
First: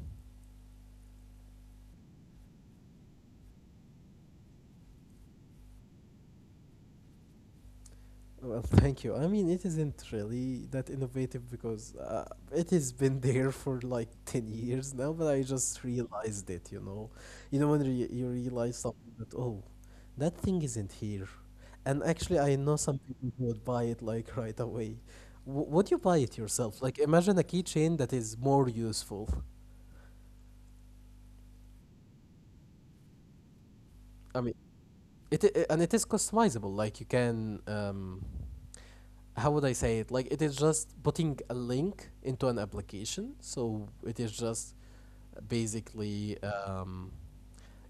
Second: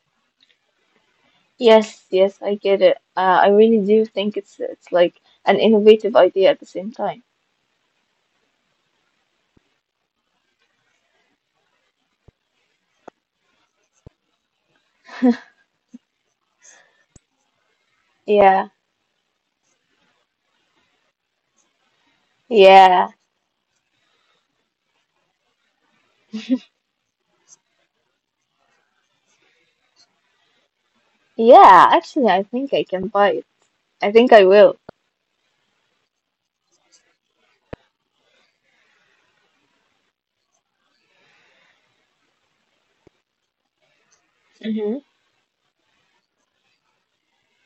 Speaker 2: Yes, yes, I get it. I really do think it's like an innovative idea at the same time.
Speaker 1: Well, thank you. I mean, it isn't really that innovative because it has been there for like 10 years now, but I just realized it. You know when you
Speaker 2: Yeah,
Speaker 1: realize something that, oh, that thing isn't here, and actually I know some
Speaker 2: yeah,
Speaker 1: people who would buy it like right away. Would you buy it yourself? Like imagine a keychain that is more useful.
Speaker 2: yeah. Actually, I think I can buy it. I
Speaker 1: I
Speaker 2: think
Speaker 1: mean,
Speaker 2: I will.
Speaker 1: it, I and it is customizable. Like you can, how would I say it? Like it is just putting a link into an application. So it is just
Speaker 2: Mm-hmm.
Speaker 1: basically,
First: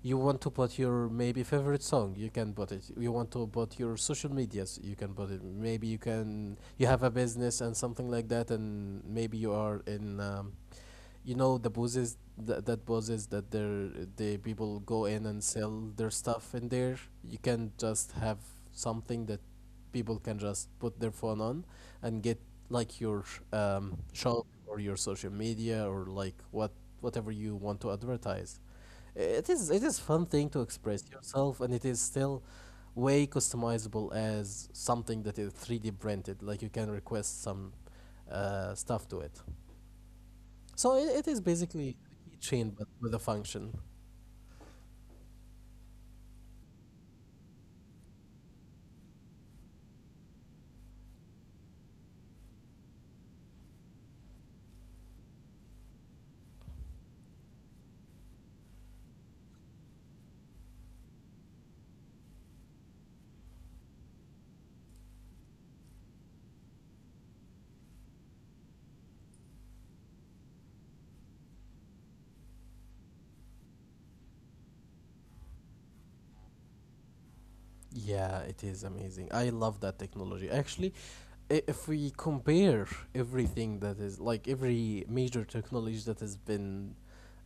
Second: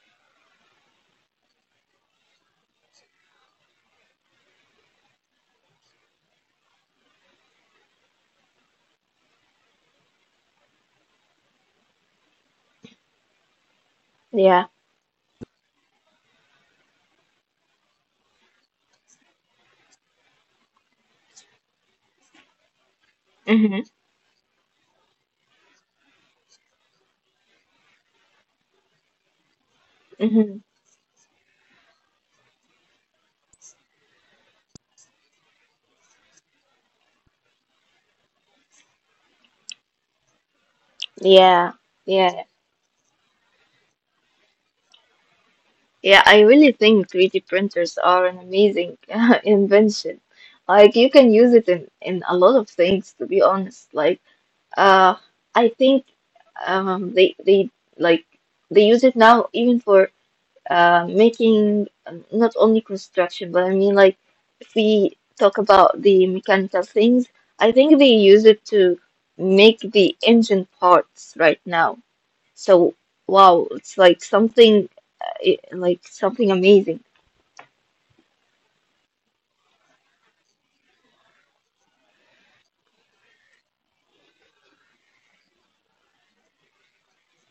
Speaker 1: you want to put your maybe favorite song, you can put it. You want to put your social medias, you can put it. Maybe you have a business and something like that, and maybe you are in. You know the buses that the
Speaker 2: Yeah.
Speaker 1: people go in and sell their stuff in there. You can just have something that people can just put their phone on and get like your
Speaker 2: Mm-hmm.
Speaker 1: shop or your social media or like whatever you want to advertise. It is fun thing to
Speaker 2: Mm-hmm.
Speaker 1: express yourself, and it is still way customizable as something that is 3d printed. Like you can request some stuff to it. So it is basically
Speaker 2: Yeah.
Speaker 1: a
Speaker 2: Yeah.
Speaker 1: keychain, but with a function.
Speaker 2: Yeah. I really think 3D printers are an amazing invention. Like you can use it in a lot of things, to be honest. Like Uh, I think they like they use it now even for making not only construction, but I mean like if we talk about the mechanical things, I think they use it to make the engine parts right now. So wow, it's like something amazing.
Speaker 1: Yeah, it is amazing. I love that technology. Actually, if we compare everything that is like every major technology that has been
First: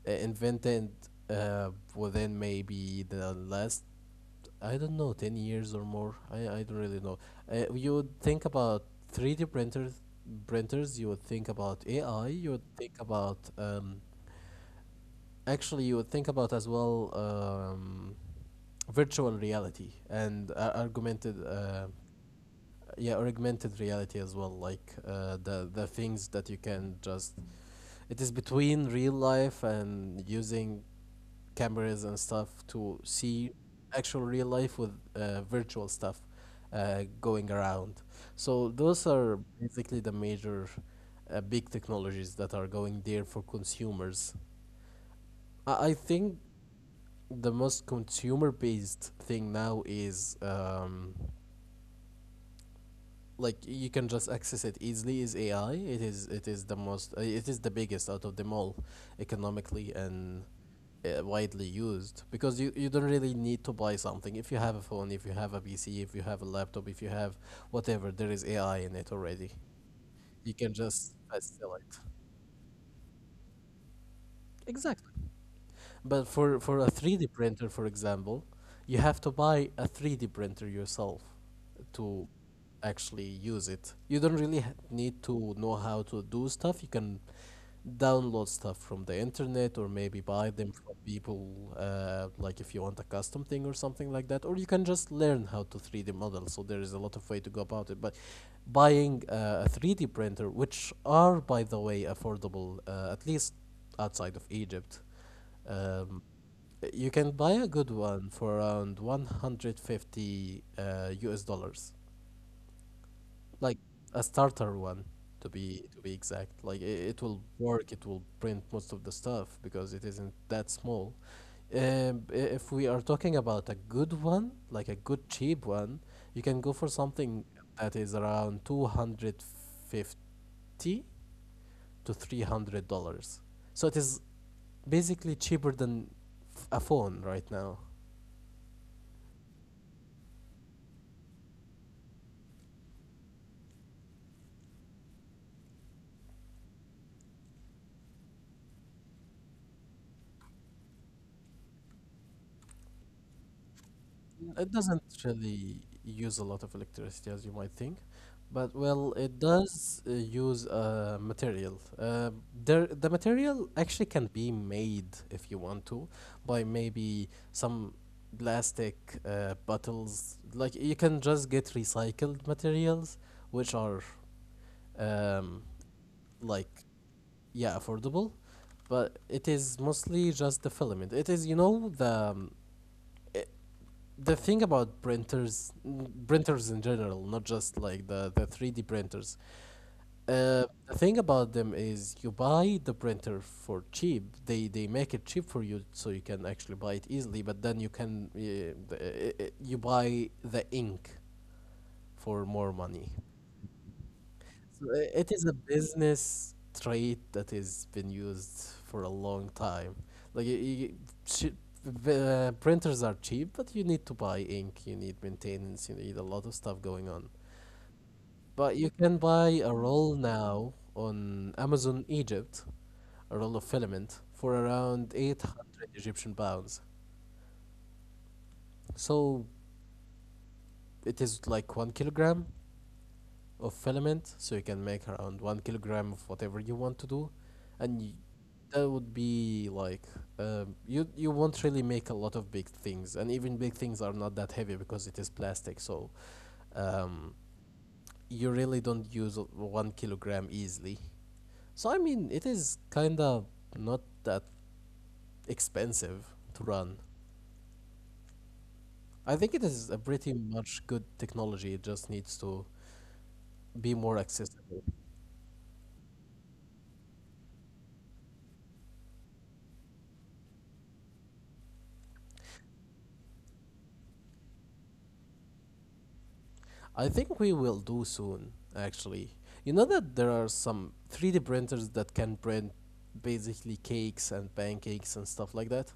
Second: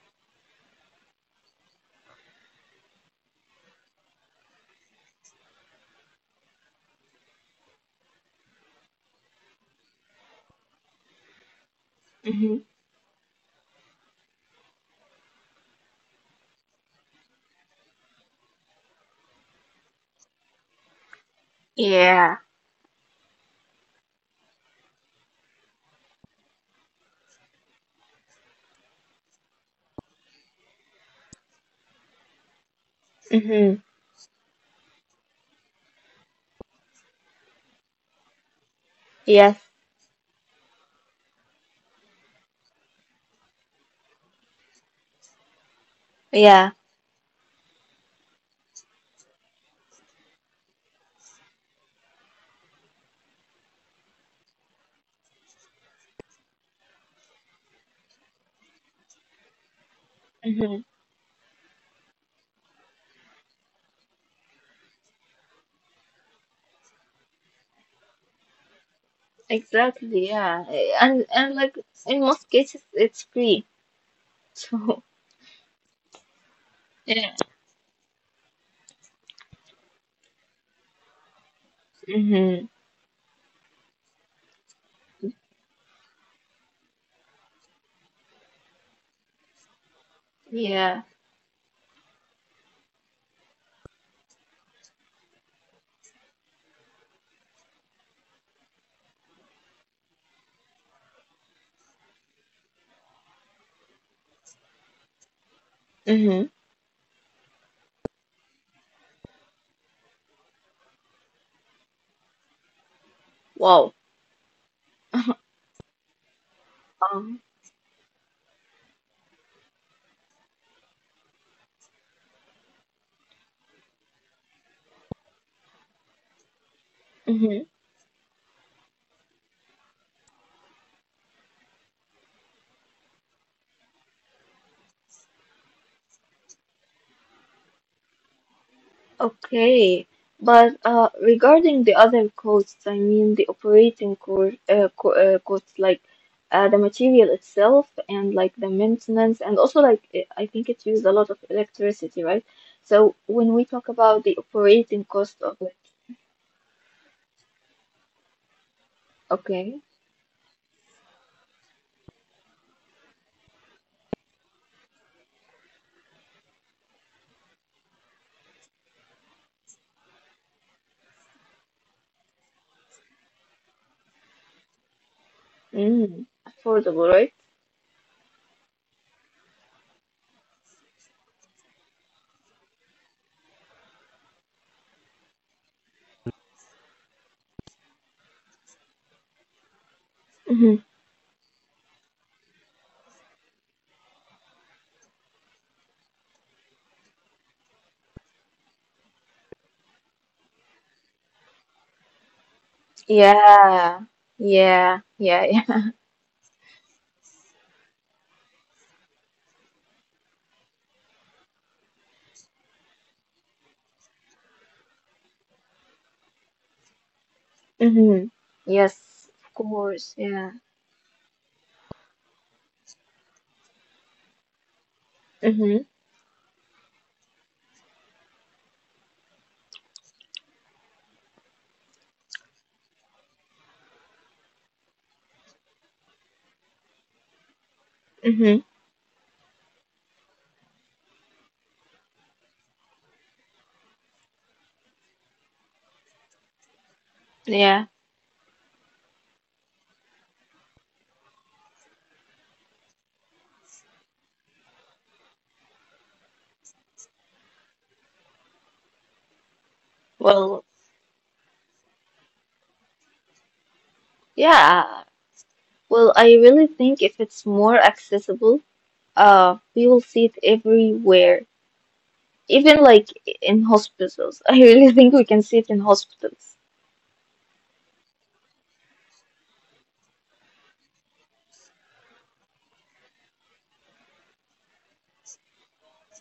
Speaker 1: invented, uh, within maybe the last, I don't know, 10 years or more, I don't really know. You would think about 3D printers, you would think about AI, you
Speaker 2: Hmm.
Speaker 1: would think about, actually, you would think about as well. Virtual reality and augmented
Speaker 2: Yeah.
Speaker 1: yeah augmented reality as well. Like the things that you can just, it is between real life and using cameras and stuff to see
Speaker 2: Mm-hmm.
Speaker 1: actual real life with virtual stuff going around. So those are
Speaker 2: Yes.
Speaker 1: basically the major big technologies that are going there for consumers. I think
Speaker 2: Yeah.
Speaker 1: the most consumer based thing now is, like you can just access it easily, is AI. It is the most it is the biggest out of them all, economically and
Speaker 2: Mm-hmm.
Speaker 1: widely used, because you don't really need to buy something if you have a phone, if you have a PC, if you have a laptop, if you have whatever. There is AI in it already.
Speaker 2: Exactly. Yeah.
Speaker 1: You can just
Speaker 2: And like
Speaker 1: sell it.
Speaker 2: in most cases, it's free. So,
Speaker 1: Exactly. But for a
Speaker 2: yeah.
Speaker 1: 3D printer, for example, you have to buy a 3D printer yourself to
Speaker 2: Hmm.
Speaker 1: actually use it. You don't really need to know how to do stuff. You can download stuff from the internet or maybe buy them
Speaker 2: Yeah.
Speaker 1: from people like if you want a custom thing or something like that, or you can just learn how to 3D model. So there is a lot of way to go about it. But buying a 3D printer, which are by the way affordable at least outside of Egypt.
Speaker 2: Hmm.
Speaker 1: Um, you can buy a good one for around 150 US dollars.
Speaker 2: Wow.
Speaker 1: Like a starter one, to be exact. Like
Speaker 2: Um,
Speaker 1: it will work, it will print most of the stuff because it isn't that small. If we are talking about a good one, like a good cheap one, you can go for
Speaker 2: mhm.
Speaker 1: something that is around 250 to $300. So it is basically cheaper than a phone right now.
Speaker 2: Okay. But regarding the other costs, I mean the operating co co costs, like the material itself and like the maintenance, and also like I think it used a lot of electricity, right? So when we talk about the
Speaker 1: It
Speaker 2: operating
Speaker 1: doesn't
Speaker 2: cost of it,
Speaker 1: really use a lot of electricity as you might think, but well, it
Speaker 2: okay,
Speaker 1: does use material. The material actually can be made if you want to, by maybe some plastic bottles. Like you can just get recycled materials, which are, um,
Speaker 2: mm,
Speaker 1: like
Speaker 2: affordable, right?
Speaker 1: yeah, affordable, but it is mostly just the filament. It is, you know, the i- the thing about printers in general, not just like the 3d printers.
Speaker 2: Hmm.
Speaker 1: The thing about them is, you buy the printer for cheap, they make it cheap for you so you can actually buy it easily, but then you buy the ink for more money.
Speaker 2: Yeah. Yeah. Yeah.
Speaker 1: It is a
Speaker 2: Yeah.
Speaker 1: business trait that has been used for a long time. Like chi- the printers are cheap, but you need to buy ink, you need maintenance, you need a lot of stuff going on.
Speaker 2: Mm-hmm.
Speaker 1: But you
Speaker 2: Yes,
Speaker 1: can
Speaker 2: of
Speaker 1: buy a
Speaker 2: course.
Speaker 1: roll
Speaker 2: Yeah.
Speaker 1: now on Amazon Egypt, a roll of filament, for around
Speaker 2: Mm-hmm.
Speaker 1: 800 Egyptian pounds. So it is like 1 kilogram of filament, so you can make around 1 kilogram of whatever you want to do, and y-
Speaker 2: Mm-hmm.
Speaker 1: that would be like, you you won't really make a lot of big things, and even big things are not that heavy because it is plastic, so um,
Speaker 2: Yeah.
Speaker 1: you really don't use 1 kilogram easily. So I mean, it is kind of not that expensive to run. I think it is a pretty
Speaker 2: Well,
Speaker 1: much good technology, it just needs to be more
Speaker 2: yeah.
Speaker 1: accessible.
Speaker 2: Well, I really think if it's more accessible, we will see it everywhere. Even like in hospitals. I really think we can see it in hospitals.
Speaker 1: I think we will do soon, actually. You know that there are some 3D printers that can print basically cakes and pancakes and stuff like that?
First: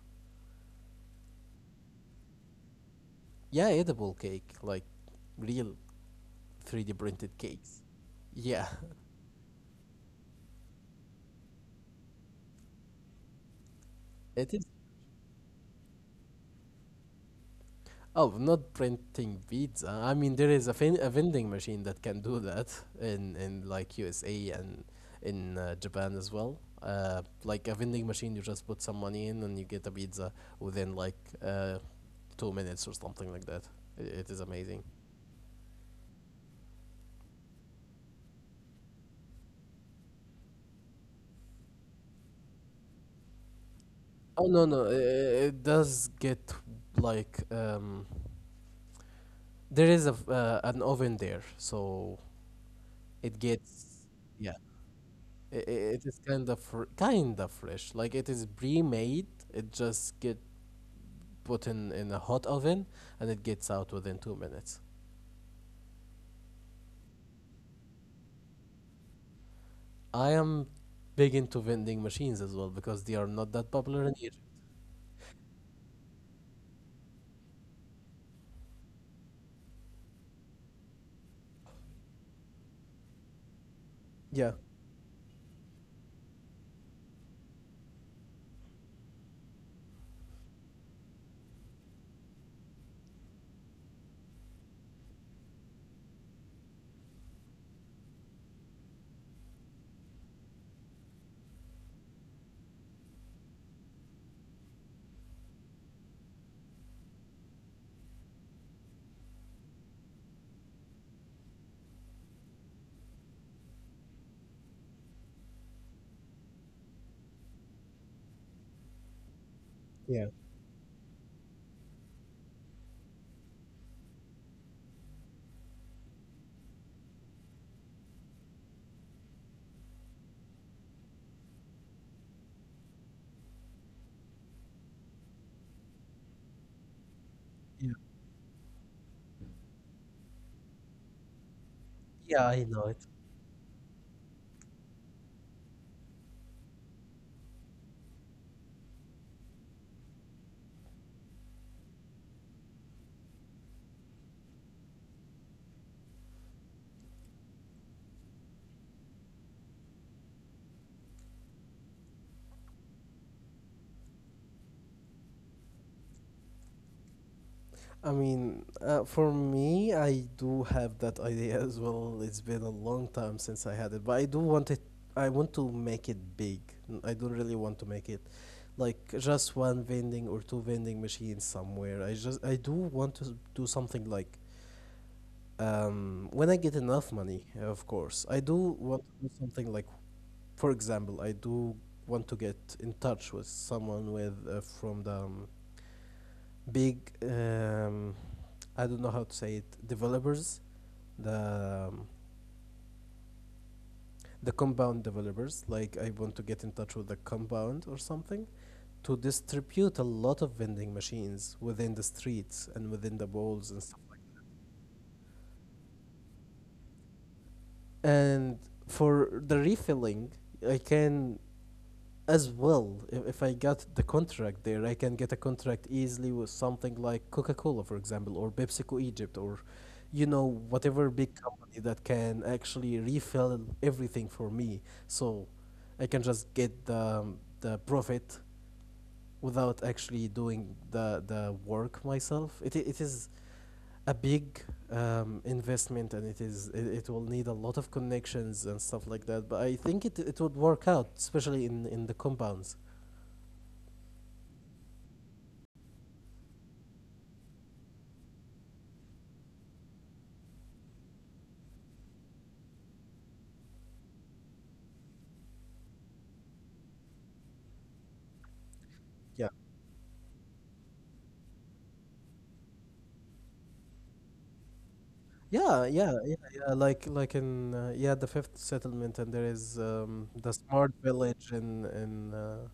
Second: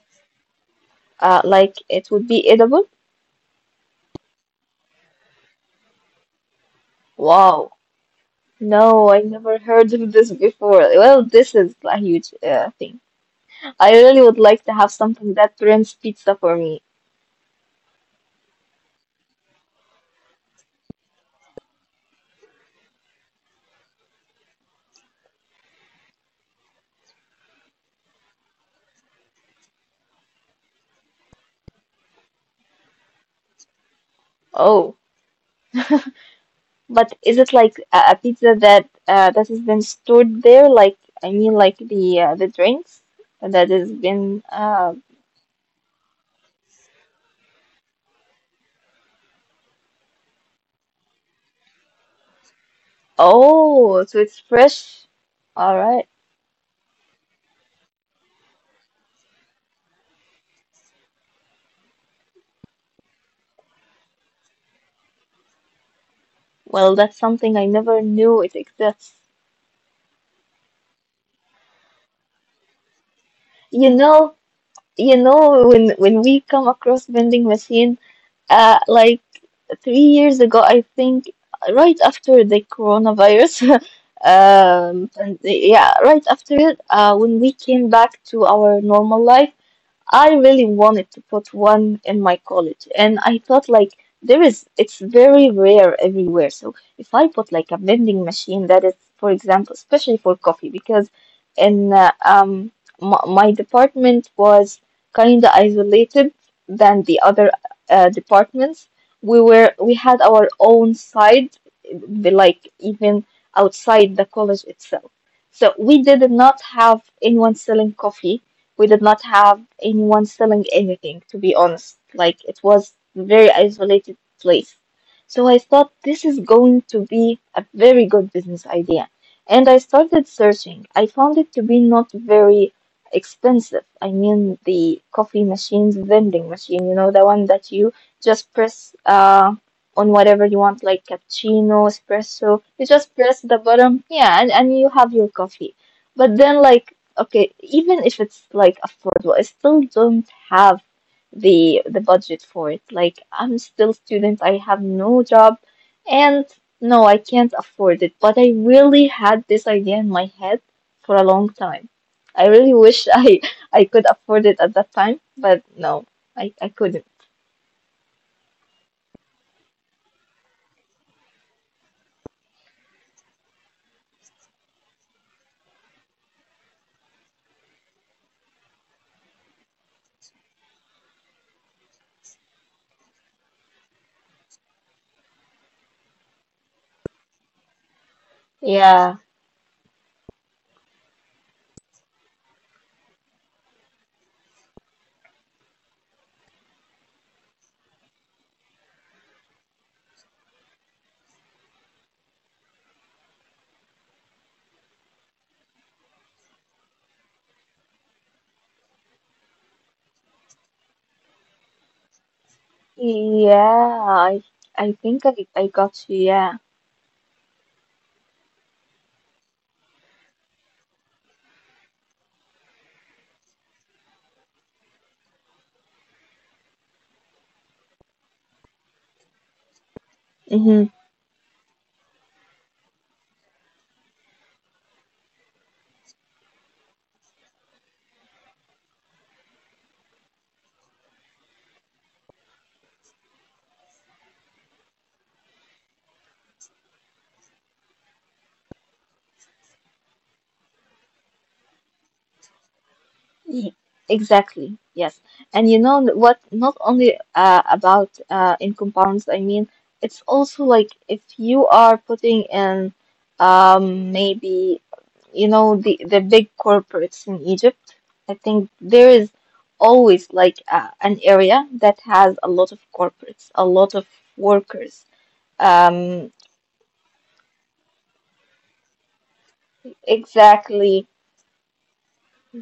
Speaker 2: Like it would be edible.
Speaker 1: Yeah, edible cake, like real 3D printed
Speaker 2: Wow.
Speaker 1: cakes. Yeah,
Speaker 2: No, I never heard of this before. Well, this is a huge thing. I really would
Speaker 1: it is.
Speaker 2: like to have something that brings pizza for me.
Speaker 1: Oh, not printing pizza. I mean, there is a, a vending machine that can do that in like USA and in Japan as well. Like a vending machine, you just put some money in and you get a pizza within like uh, 2 minutes or something like that. It is amazing.
Speaker 2: Oh. But is it like a pizza that that has been stored there? Like I mean, like the drinks that has been.
Speaker 1: Oh no no, it does get like, there is a an oven there, so it gets,
Speaker 2: Oh, so it's
Speaker 1: yeah.
Speaker 2: fresh. All
Speaker 1: It
Speaker 2: right.
Speaker 1: is kind of kind of fresh. Like it is pre-made. It just get put in a hot oven and it gets out within 2 minutes.
Speaker 2: Well, that's something I never knew it exists.
Speaker 1: I am big into vending machines as well because they are not that
Speaker 2: You
Speaker 1: popular in
Speaker 2: know,
Speaker 1: Egypt.
Speaker 2: when we come across vending machine, like 3 years ago, I think, right after the coronavirus,
Speaker 1: Yeah,
Speaker 2: and yeah, right after it, when we came back to our normal life, I really wanted to put one in my college, and I thought like there is it's very rare everywhere. So if I put like a vending machine that is, for example, especially for coffee, because in my, my department was kind of isolated than the other departments. We had our own side, like even outside the college itself. So we did not have anyone selling coffee, we did not have
Speaker 1: yeah,
Speaker 2: anyone selling anything, to be honest. Like it was very isolated place. So I thought this is going to be a very good business idea. And I started searching. I found it to be not very expensive. I mean the coffee machines vending machine, you know, the one that you just press on whatever you want, like cappuccino,
Speaker 1: yeah. I
Speaker 2: espresso.
Speaker 1: know it.
Speaker 2: You just press the button, yeah, and you have your coffee. But then like okay, even if it's like affordable, I still don't have the budget for it. Like I'm still student, I have no job, and no, I can't afford it. But I really had this idea in my head for a long time. I really wish I I could afford it at that time, but no, I couldn't.
Speaker 1: I mean, for me, I do have that idea as well. It's been a long time since I had it, but I do want it. I want to make it big. I don't really want to make it like just one vending or two vending machines somewhere. I do want to do something like, when I get enough money, of course. I do want to
Speaker 2: Yeah,
Speaker 1: do something like, for example, I do want to get in touch with someone with from the big I don't know how to say it, developers, the um, the compound developers. Like I want to get in touch with the compound or something to distribute a lot of vending machines within the streets and within the malls and stuff.
Speaker 2: yeah, I I think I got you. Yeah.
Speaker 1: And for the refilling, I can as well. If I got the contract there, I can get a contract easily with something like Coca Cola, for example, or PepsiCo Egypt, or, you know,
Speaker 2: Hmm.
Speaker 1: whatever big company that can actually refill everything for me. So I can just get the profit without actually doing the work myself. It is a big investment, and it will need a lot of connections and stuff like that. But I think it would work out, especially in the compounds.
Speaker 2: Ye- Exactly, yes. And you know n- what? Not only about in compounds, I mean, it's also like if you are putting in maybe, you know, the big corporates in Egypt, I think there is
Speaker 1: Yeah.
Speaker 2: always like an area that has a lot of corporates, a lot of workers.
Speaker 1: Yeah, yeah, yeah,
Speaker 2: Um,
Speaker 1: yeah. Like in the fifth settlement, and there is the smart
Speaker 2: exactly,
Speaker 1: village in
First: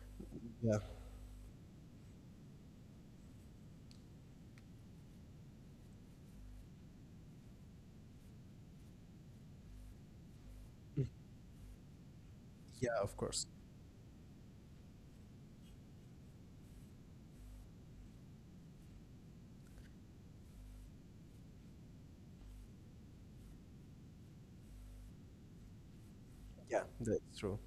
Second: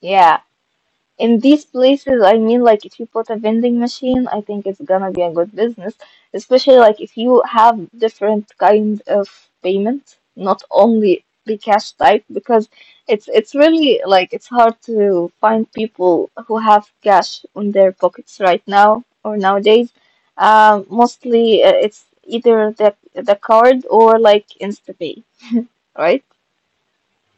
Speaker 2: yeah.
Speaker 1: yeah.
Speaker 2: In these places, I mean, like if you put a vending machine, I think it's gonna be a good business, especially like if you have different kind of payment, not
Speaker 1: Mm.
Speaker 2: only the cash type, because
Speaker 1: Yeah, of course.
Speaker 2: it's really like it's hard to find people who have cash on their pockets right now or nowadays. Mostly it's either the card or like InstaPay, right?
Speaker 1: Yeah, that's true.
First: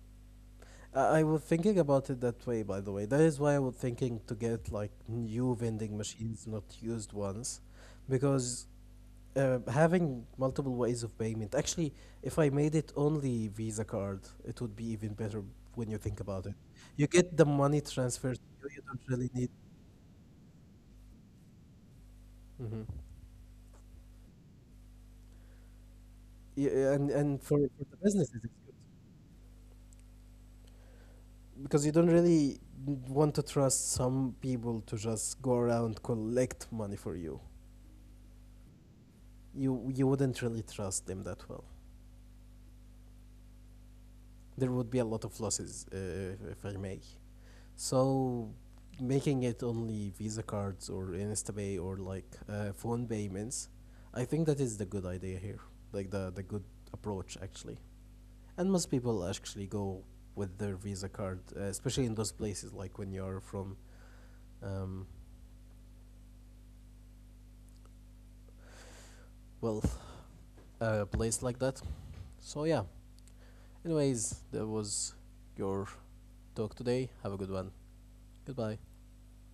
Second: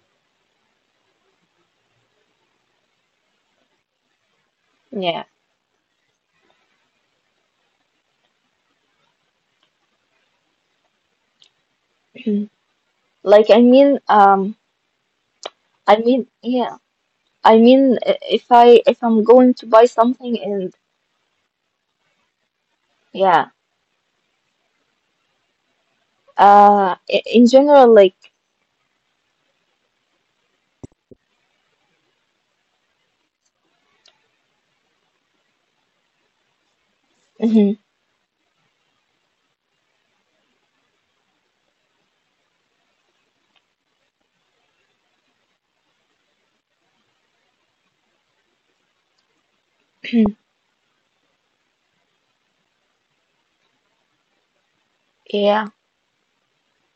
Speaker 1: I was thinking about it that way, by the way. That is why I was thinking to get like
Speaker 2: Yeah.
Speaker 1: new vending machines, not used ones, because having multiple ways of payment. Actually, if I made it only Visa
Speaker 2: Like
Speaker 1: card, it would be even better when you think about
Speaker 2: I
Speaker 1: it.
Speaker 2: mean,
Speaker 1: You
Speaker 2: yeah.
Speaker 1: get the money
Speaker 2: I
Speaker 1: transferred to
Speaker 2: mean,
Speaker 1: you. You don't
Speaker 2: if I
Speaker 1: really need,
Speaker 2: if I'm going to buy something and
Speaker 1: hmm.
Speaker 2: yeah,
Speaker 1: Yeah, and for the
Speaker 2: in
Speaker 1: businesses, it's
Speaker 2: general,
Speaker 1: good
Speaker 2: like,
Speaker 1: because you don't really want to trust some people to just go around collect money for you.
Speaker 2: mhm,
Speaker 1: You wouldn't really trust them that well. There would be a lot of losses, if I may. So making it only Visa cards or InstaPay or like phone payments, I think that is the good idea here, like the
Speaker 2: yeah.
Speaker 1: good approach, actually. And most people actually go with their Visa card, especially in those places, like when you're from, um, wealth, a place like that. So yeah. Anyways, that was your talk today. Have a good one. Goodbye.